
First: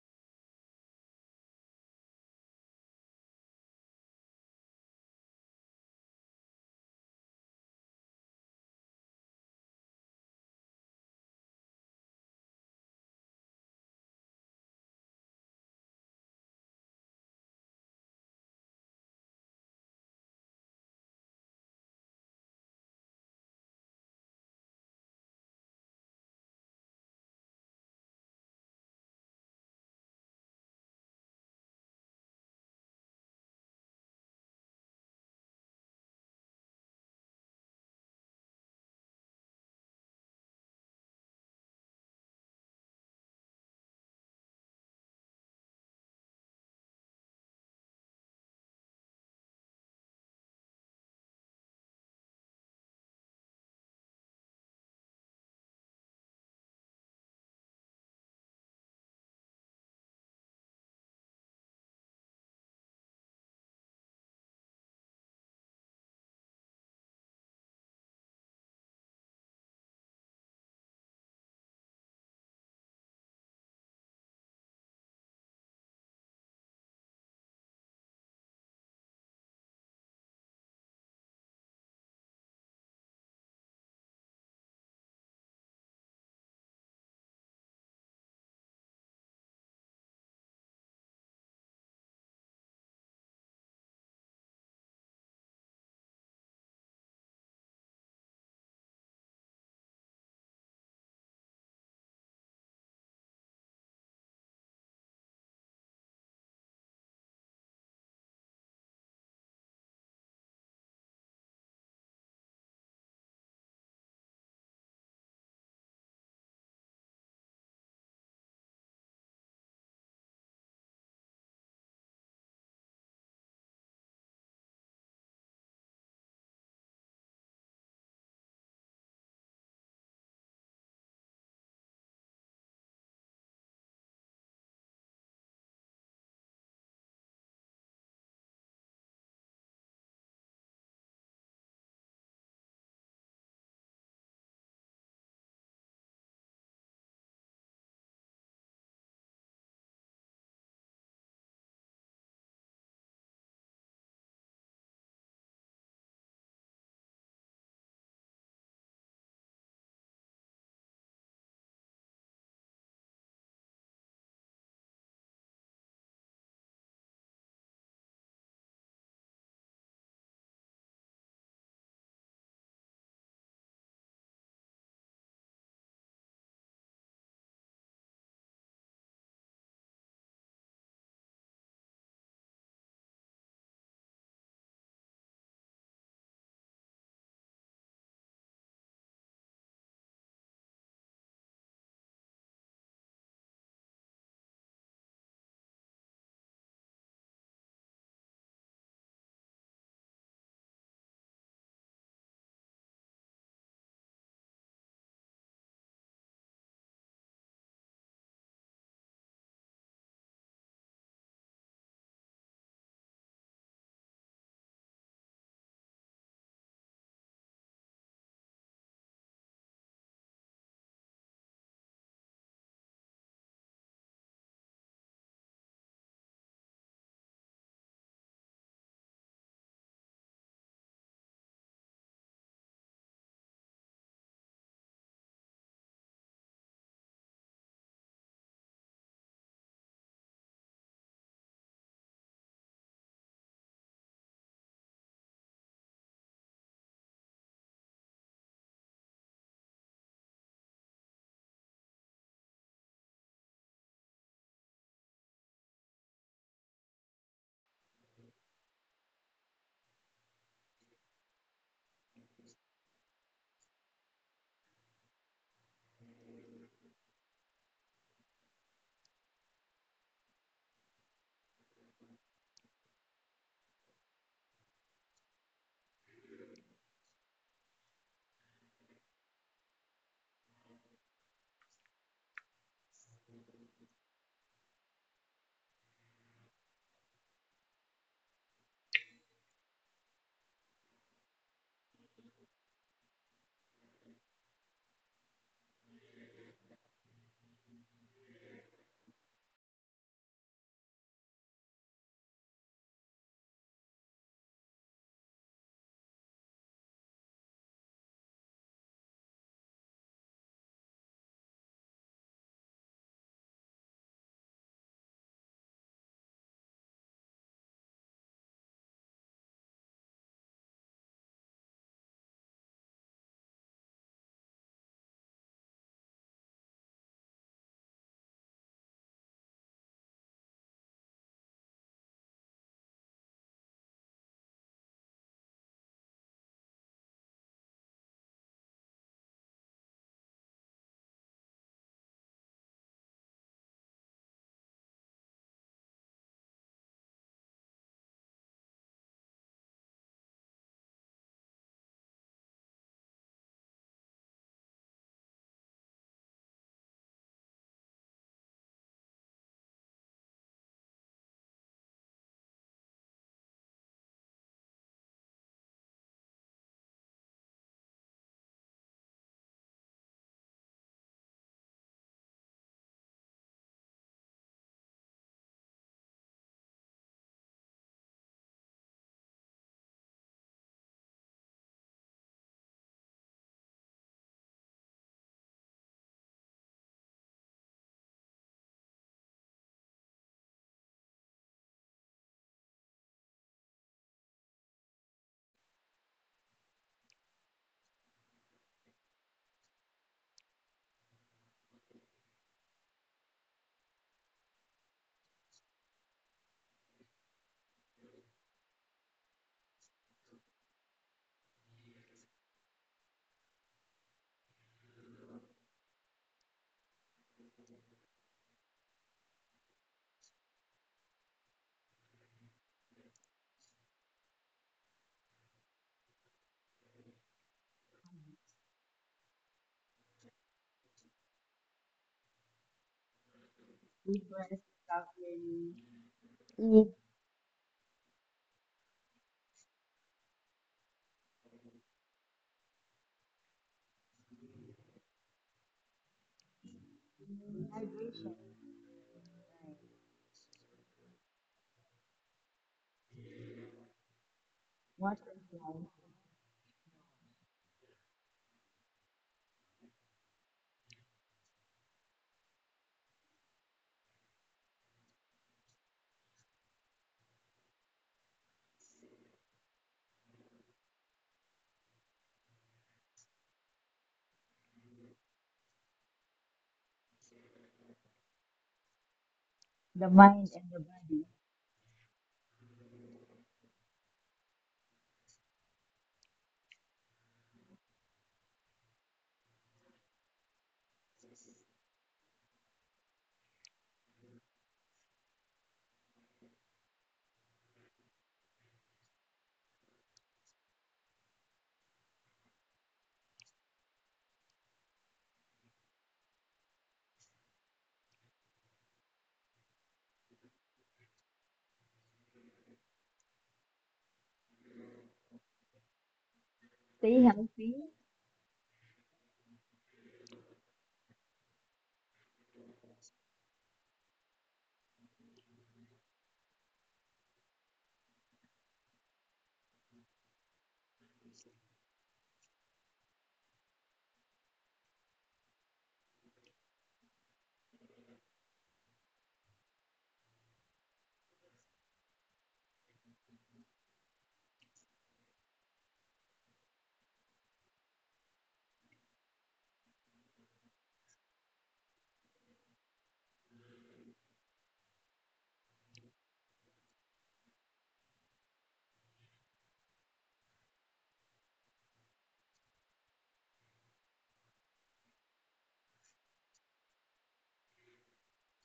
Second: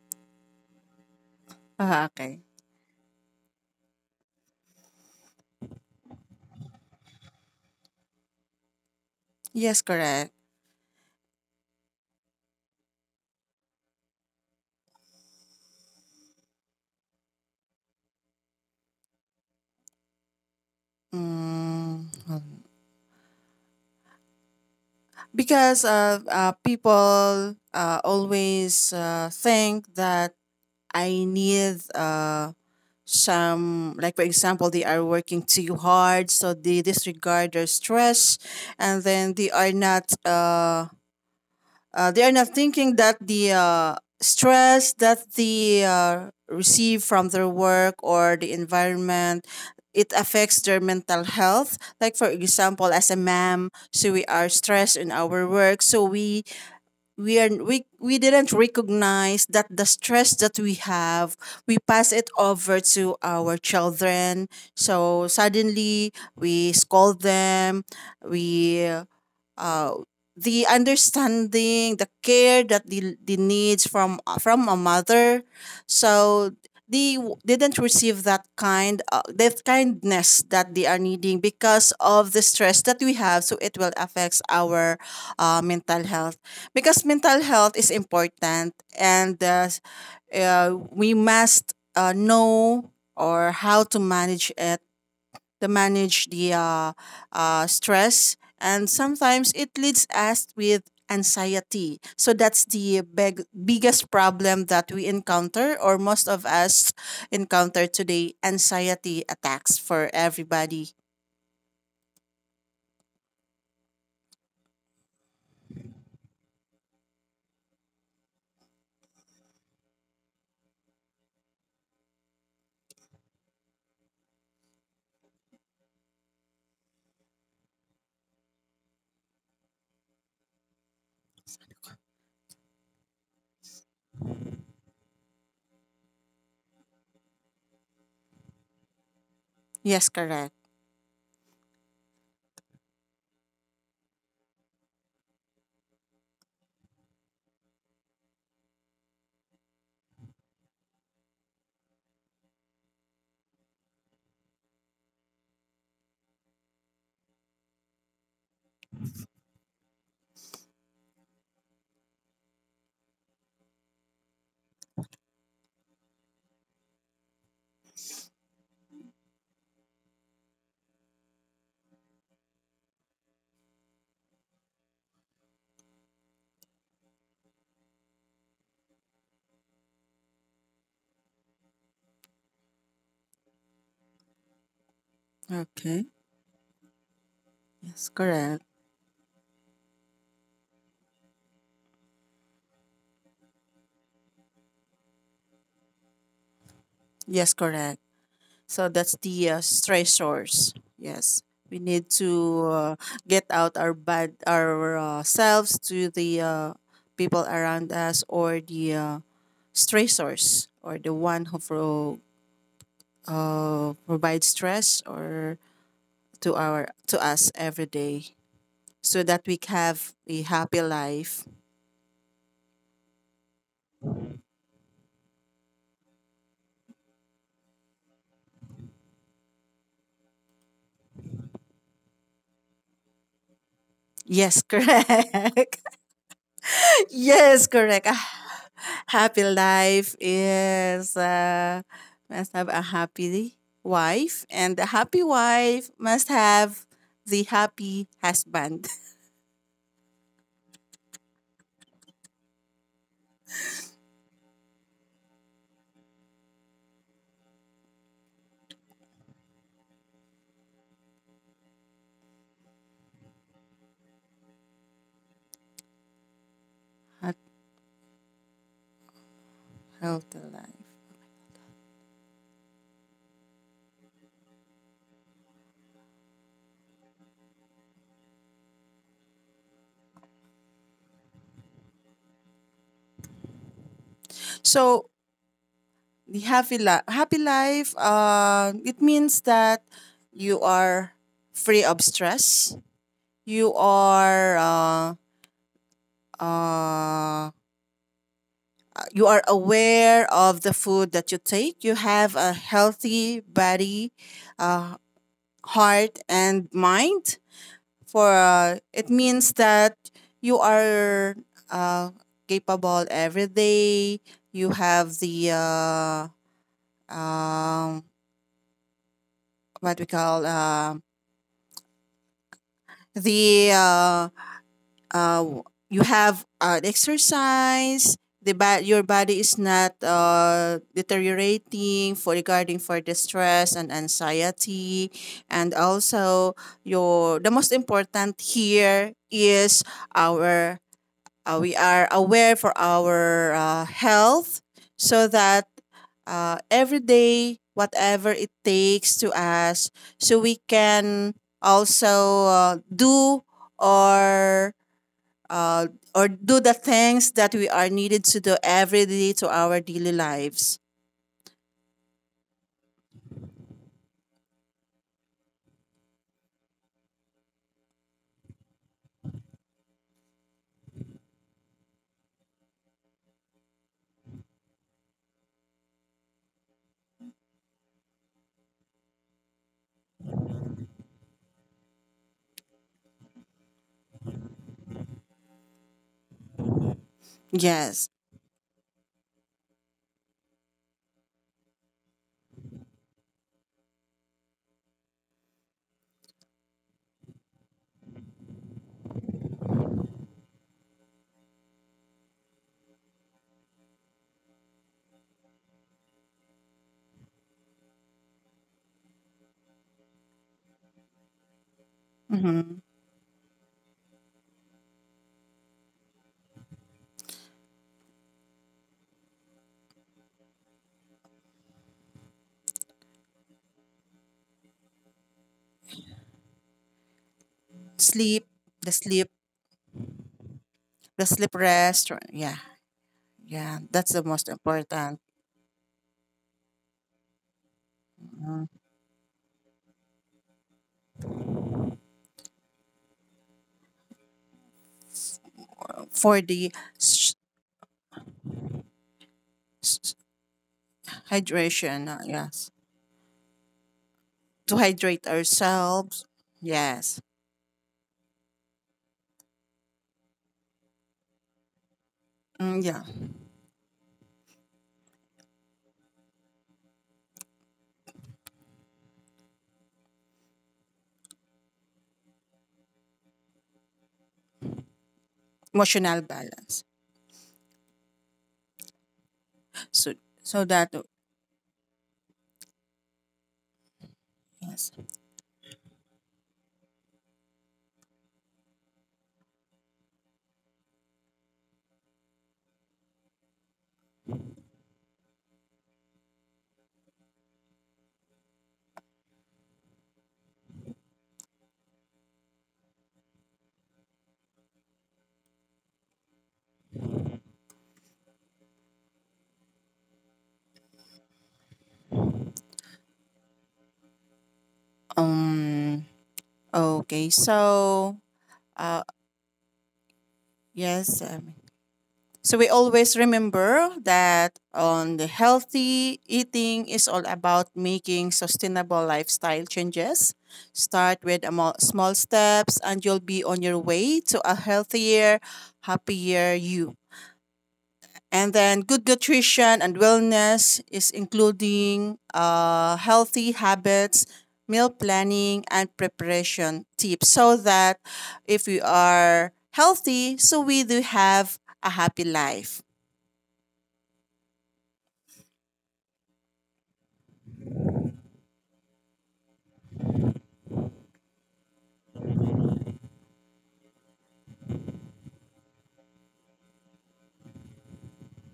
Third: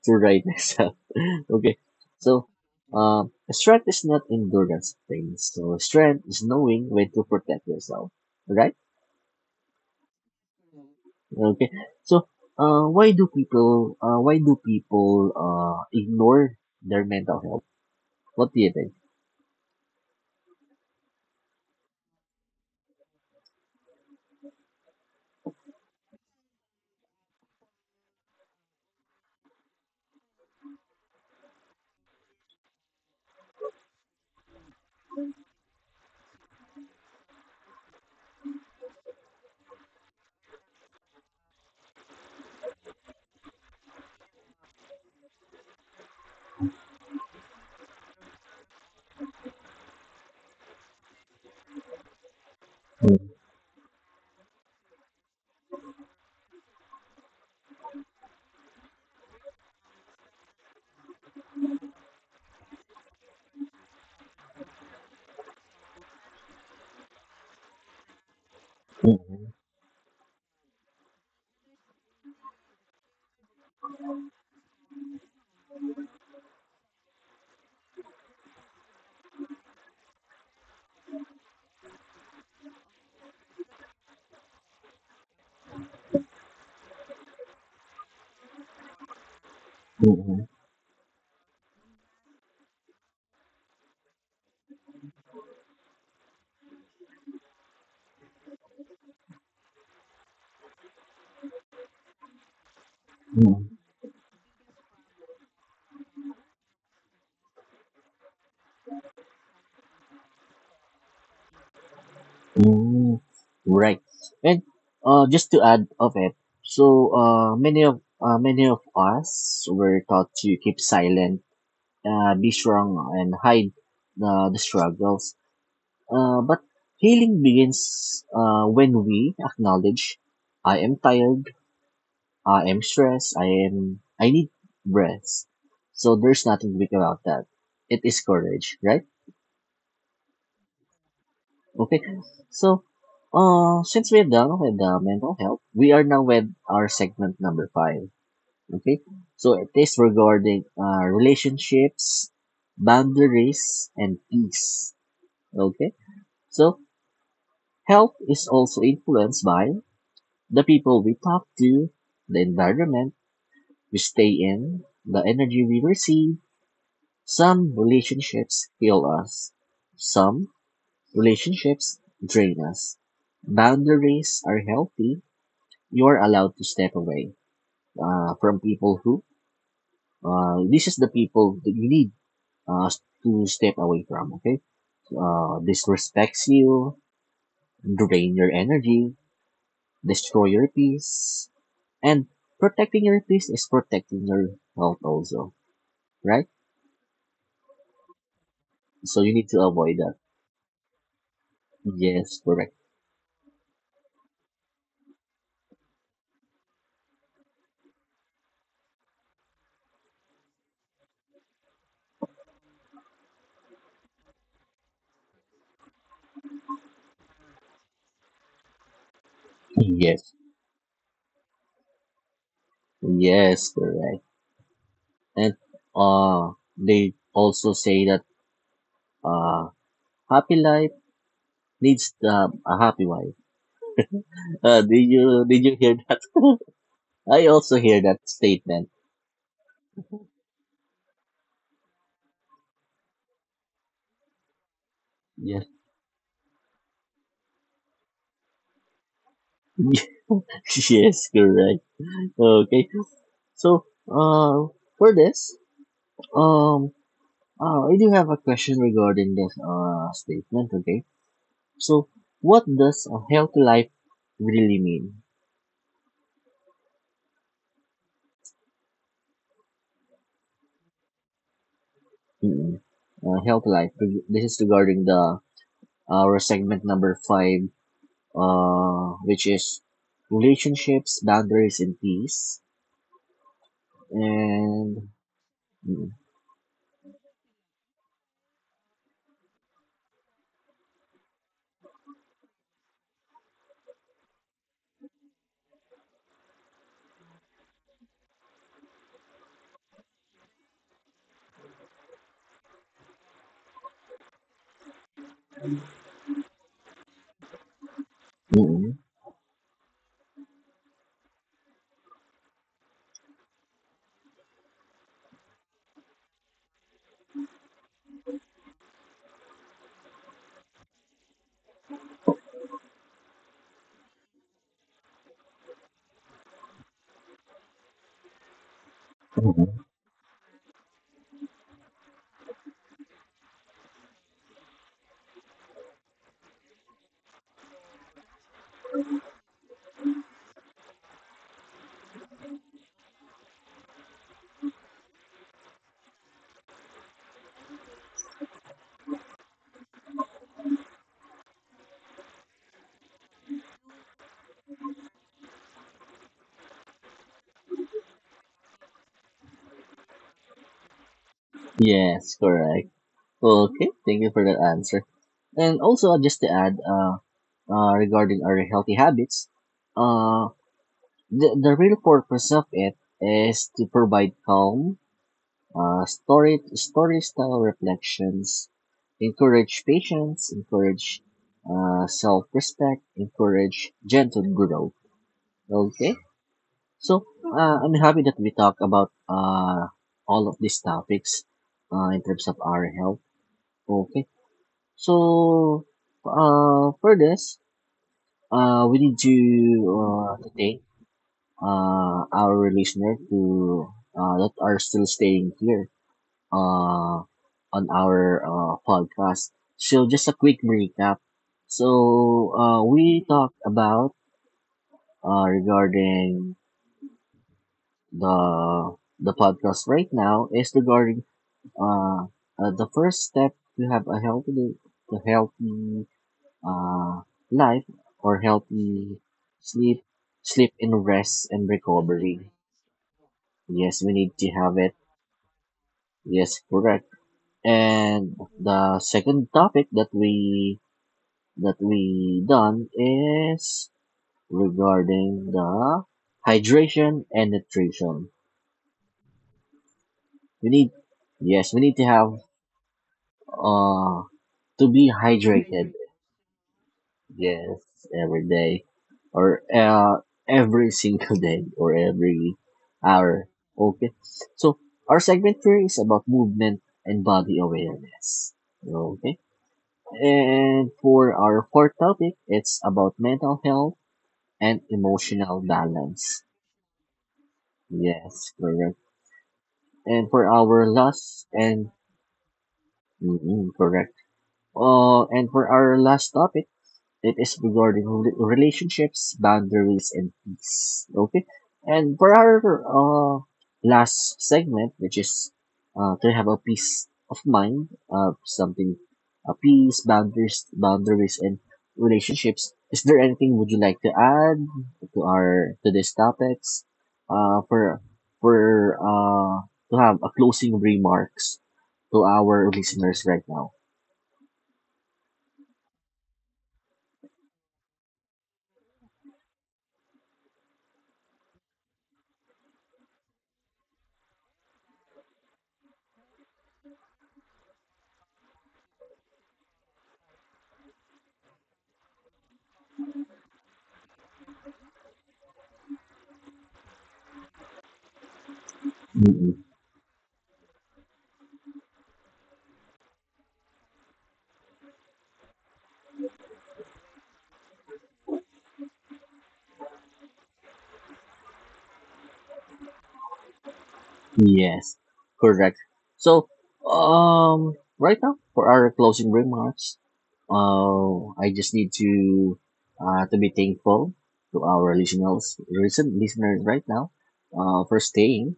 [SPEAKER 1] to ride myself. (laughs) Okay,
[SPEAKER 3] Ah, okay.
[SPEAKER 1] so strength is not endurance thing. So strength is knowing when to protect yourself. Right?
[SPEAKER 3] Yes, correct.
[SPEAKER 1] Okay. So why do people ignore their mental health? What do you think?
[SPEAKER 3] Mm, hold on. Because people always think that I need some, like for example, they are working too hard, so they disregard their stress, and then they are not. They are not thinking that the stress that they receive from their work or the environment, it affects their mental health. Like for example, as a mom, so we are stressed in our work, so we didn't recognize that the stress that we have, we pass it over to our children, so suddenly we scold them. We
[SPEAKER 1] Mm-hmm.
[SPEAKER 3] uh, the understanding, the care that the needs from a mother. So they didn't receive that kind that kindness that they are needing, because of the stress that we have. So it will affects our mental health, because mental health is important, and
[SPEAKER 1] Mm-hmm.
[SPEAKER 3] we must know or how to manage it, to manage the stress, and sometimes it leads us with anxiety. So that's the biggest problem that we encounter, or most of us encounter today, anxiety attacks for everybody.
[SPEAKER 1] Right. And just to add of it, so many of us were taught to keep silent, be strong and hide the struggles. But healing begins when we acknowledge I am tired, I am stressed, I need breath. So there's nothing weak about that. It is courage, right?
[SPEAKER 3] Yes, correct.
[SPEAKER 1] Okay. So since we're done with the mental health, we are now with our segment number five. Okay. So it is regarding relationships, boundaries, and peace. Okay. So health is also influenced by the people we talk to, the environment we stay in, the energy we receive. Some relationships heal us. Some relationships drain us. Boundaries are healthy. You're allowed to step away from people who, this is the people that you need uh, to step away from, okay?
[SPEAKER 3] Okay.
[SPEAKER 1] Disrespects you,
[SPEAKER 3] Yes,
[SPEAKER 1] drain your
[SPEAKER 3] correct.
[SPEAKER 1] energy, destroy your peace, and protecting your peace is protecting your health also, right?
[SPEAKER 3] Yes, correct. So that's
[SPEAKER 1] So you
[SPEAKER 3] the
[SPEAKER 1] need to avoid that.
[SPEAKER 3] stressors. Yes, we need
[SPEAKER 1] Yes,
[SPEAKER 3] to
[SPEAKER 1] correct.
[SPEAKER 3] get out our bad ourselves to the people around us, or the stressors, or the one who provides stress or to our to us every day, so that we have
[SPEAKER 1] Yes.
[SPEAKER 3] a happy life.
[SPEAKER 1] Yes, correct. And uh they also say that uh happy life needs a happy wife.
[SPEAKER 3] Yes,
[SPEAKER 1] Uh, did you
[SPEAKER 3] correct.
[SPEAKER 1] hear that?
[SPEAKER 3] (laughs)
[SPEAKER 1] (laughs) I
[SPEAKER 3] Yes,
[SPEAKER 1] also hear
[SPEAKER 3] correct.
[SPEAKER 1] that
[SPEAKER 3] Ah,
[SPEAKER 1] statement.
[SPEAKER 3] happy life is, must have a happy wife, and the happy
[SPEAKER 1] Yes.
[SPEAKER 3] wife must have the happy husband.
[SPEAKER 1] (laughs) Yes, correct. Okay. So uh for this, um I do have a question regarding this statement, okay? So, what does a healthy life really mean?
[SPEAKER 3] (laughs) Ha- Healthy life.
[SPEAKER 1] Mm-mm. Healthy life. This is regarding the our segment number five, which is relationships, boundaries, and peace. And
[SPEAKER 3] So
[SPEAKER 1] mm,
[SPEAKER 3] the happy life, it means that you are free of stress, you are uh, uh, you are aware of the food that you take, you have a healthy body, uh, heart, and mind. For
[SPEAKER 1] mm,
[SPEAKER 3] it means that you are uh, capable every day, you have the um, what we call, the uh, you have exercise, your body is
[SPEAKER 1] mm,
[SPEAKER 3] not deteriorating for regarding for the stress and anxiety. And also, your the most important here is our, we are aware for our health, so that every day, whatever it takes to us, so we can also do or uh, or do the things that we are needed to do every day to our daily lives.
[SPEAKER 1] yes, correct. Okay, thank you for that answer. And also, just to add, regarding our healthy habits, uh, the real purpose of it is to provide calm. Story style reflections encourage patience, encourage self respect, encourage gentle growth. Okay, so I'm
[SPEAKER 3] Yes.
[SPEAKER 1] happy that we talk about all of these topics in terms of our health. Okay, so for this, we need to thank our listener to that are still staying here uh, on our podcast. So just a quick recap. So
[SPEAKER 3] Mm-hmm.
[SPEAKER 1] we talked about, regarding the podcast right now, is regarding uh, the first step to have a healthy, to healthy uh, life or
[SPEAKER 3] Sleep. the
[SPEAKER 1] healthy
[SPEAKER 3] sleep
[SPEAKER 1] sleep, sleep and
[SPEAKER 3] the
[SPEAKER 1] rest
[SPEAKER 3] sleep
[SPEAKER 1] and
[SPEAKER 3] rest, or—
[SPEAKER 1] recovery.
[SPEAKER 3] yeah. Yeah,
[SPEAKER 1] Yes, we
[SPEAKER 2] Good
[SPEAKER 3] that's the
[SPEAKER 1] need to
[SPEAKER 3] most
[SPEAKER 2] rest,
[SPEAKER 1] have it.
[SPEAKER 3] important.
[SPEAKER 2] properly,
[SPEAKER 1] Yes,
[SPEAKER 2] eat,
[SPEAKER 1] correct. And
[SPEAKER 3] Mhm.
[SPEAKER 1] the second topic that we done is regarding the
[SPEAKER 3] For the
[SPEAKER 1] hydration and nutrition.
[SPEAKER 3] s—.
[SPEAKER 1] We need, yes, we need to
[SPEAKER 3] Hydration,
[SPEAKER 1] have,
[SPEAKER 3] yes.
[SPEAKER 1] uh,
[SPEAKER 3] To
[SPEAKER 1] to be
[SPEAKER 2] water,
[SPEAKER 3] hydrate
[SPEAKER 2] well,
[SPEAKER 1] hydrated.
[SPEAKER 3] ourselves. Yes.
[SPEAKER 1] Mhm. Yes, every day or, every (laughs) single day or every
[SPEAKER 3] Mm, yeah.
[SPEAKER 1] hour. Okay. So our segment here is about movement and body awareness. Okay. And for our fourth topic, it's about mental health and emotional
[SPEAKER 3] Emotional
[SPEAKER 1] balance.
[SPEAKER 3] balance.
[SPEAKER 1] Yes, correct.
[SPEAKER 2] the
[SPEAKER 3] So.
[SPEAKER 1] And
[SPEAKER 2] mind
[SPEAKER 1] for
[SPEAKER 2] and the
[SPEAKER 3] So
[SPEAKER 1] our
[SPEAKER 3] that.
[SPEAKER 2] body.
[SPEAKER 1] last, and mm, mm, correct.
[SPEAKER 3] Yes.
[SPEAKER 1] And for our last topic, it is regarding relationships, boundaries, and peace. Okay. And for our last segment, which is to have a peace of mind, something, peace, boundaries, and relationships. Is there anything would you like to add to our to these topics? Uh, for for to have a closing remarks to our listeners right now.
[SPEAKER 3] Um,
[SPEAKER 2] Stay
[SPEAKER 3] okay.
[SPEAKER 2] healthy.
[SPEAKER 3] So uh yes, so we always remember that on the healthy eating is all about making sustainable lifestyle changes. Start with a small steps and you'll be on your way to a healthier, happier you. And then good nutrition and wellness is including healthy habits, meal planning, and preparation tips, so that if we are healthy, so we do have a happy life.
[SPEAKER 1] Yes, correct. So, um, right now for our closing remarks, I just need to be thankful to our listeners, recent listeners right now, for staying.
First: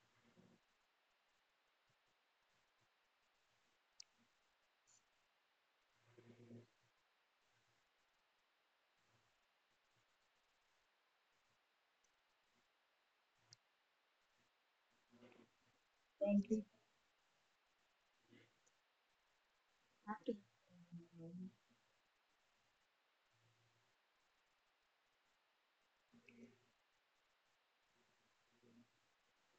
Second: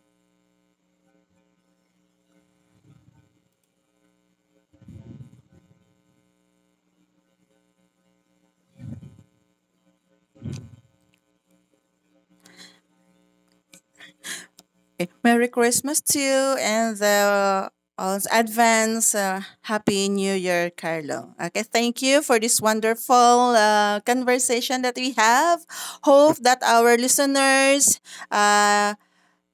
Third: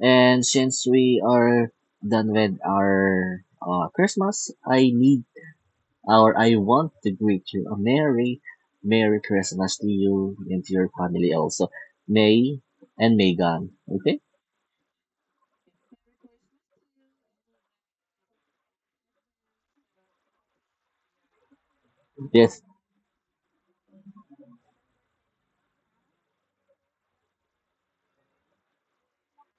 [SPEAKER 1] And since we are done with our Christmas, I need or I want to greet you a merry, merry Christmas to you and to your family also. May and Megan. Okay.
[SPEAKER 3] Okay. Merry Christmas to you,
[SPEAKER 2] Thank you.
[SPEAKER 3] and the advance, Happy New
[SPEAKER 2] Happy
[SPEAKER 3] Year,
[SPEAKER 2] New
[SPEAKER 3] Carlo.
[SPEAKER 2] Year.
[SPEAKER 3] Okay, thank you for this
[SPEAKER 1] Yes.
[SPEAKER 3] wonderful conversation that we have. Hope that our listeners uh,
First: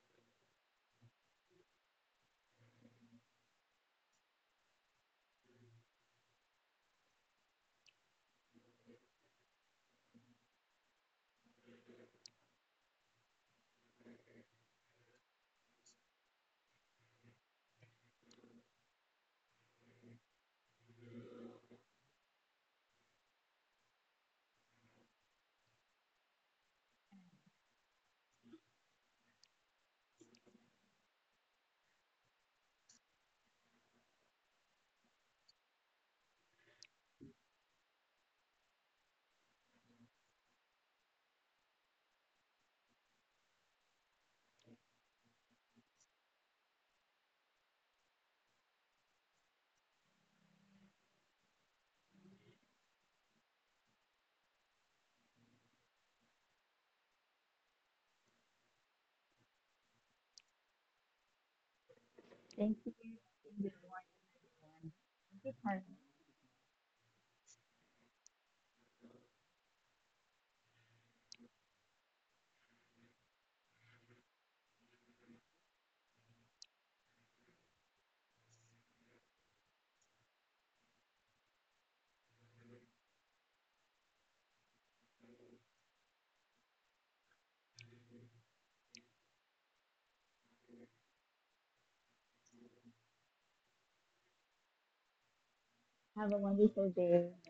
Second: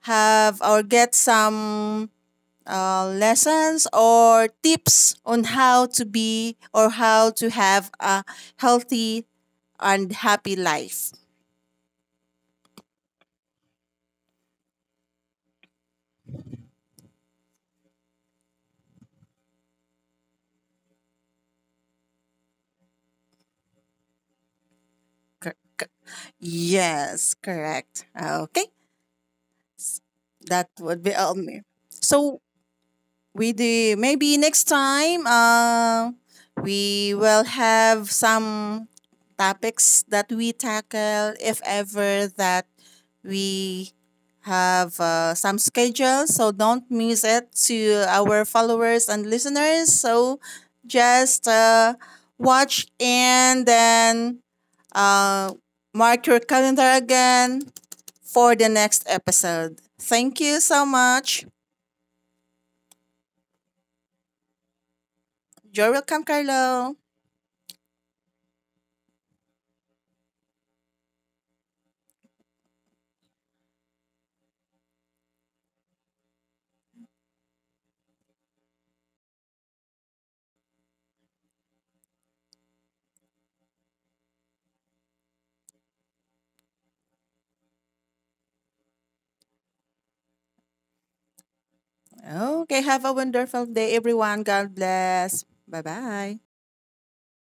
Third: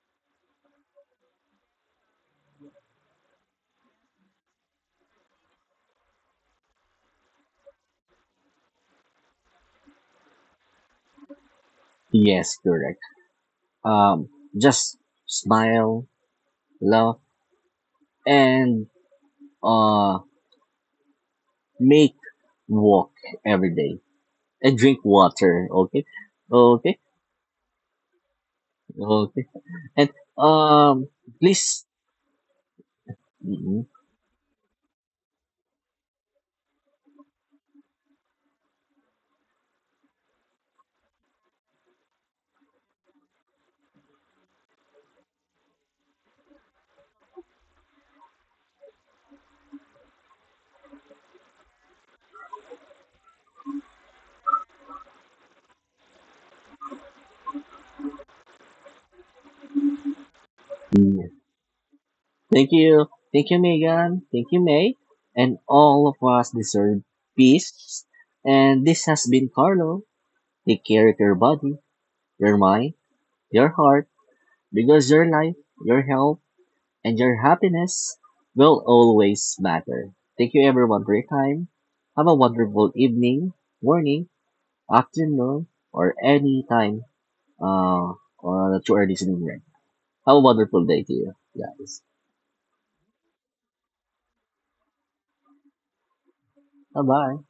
[SPEAKER 3] have or get some lessons or tips on how to be, or how to have a healthy and happy life.
[SPEAKER 1] Yes. Correct. Um, just smile, laugh, and uh, make walk every day and drink
[SPEAKER 3] Cor-
[SPEAKER 1] water.
[SPEAKER 3] cor-
[SPEAKER 1] Okay, okay,
[SPEAKER 3] Yes, correct. Okay,
[SPEAKER 1] okay. And
[SPEAKER 3] that would
[SPEAKER 1] um,
[SPEAKER 3] be all. Me.
[SPEAKER 1] please,
[SPEAKER 3] So we
[SPEAKER 1] Mhm.
[SPEAKER 3] do maybe next time. We will have some topics that we tackle if ever that we have some schedule, so don't miss it to our followers and listeners. So just, watch and then uh, mark your calendar again for the next episode. Thank you so
[SPEAKER 1] Mm,
[SPEAKER 3] much.
[SPEAKER 1] thank
[SPEAKER 2] Thank you.
[SPEAKER 1] you,
[SPEAKER 2] Thank
[SPEAKER 1] thank you,
[SPEAKER 2] you, everyone.
[SPEAKER 1] Megan, thank you, May,
[SPEAKER 2] Thank you,
[SPEAKER 1] and
[SPEAKER 2] Carmen.
[SPEAKER 3] You're
[SPEAKER 1] all of
[SPEAKER 3] welcome,
[SPEAKER 1] us
[SPEAKER 3] Carlo.
[SPEAKER 1] deserve peace. And this has been Carlo. Take care of your body, your mind, your heart, because your life, your health, and your happiness will always matter. Thank you everyone for your time. Have a wonderful evening, morning, afternoon, or any time that you are listening right. Have a wonderful day to you guys.
[SPEAKER 3] Okay, have a wonderful day, everyone. God bless. Bye
[SPEAKER 2] Have a
[SPEAKER 3] bye.
[SPEAKER 2] wonderful
[SPEAKER 1] Bye
[SPEAKER 2] day.
[SPEAKER 1] bye.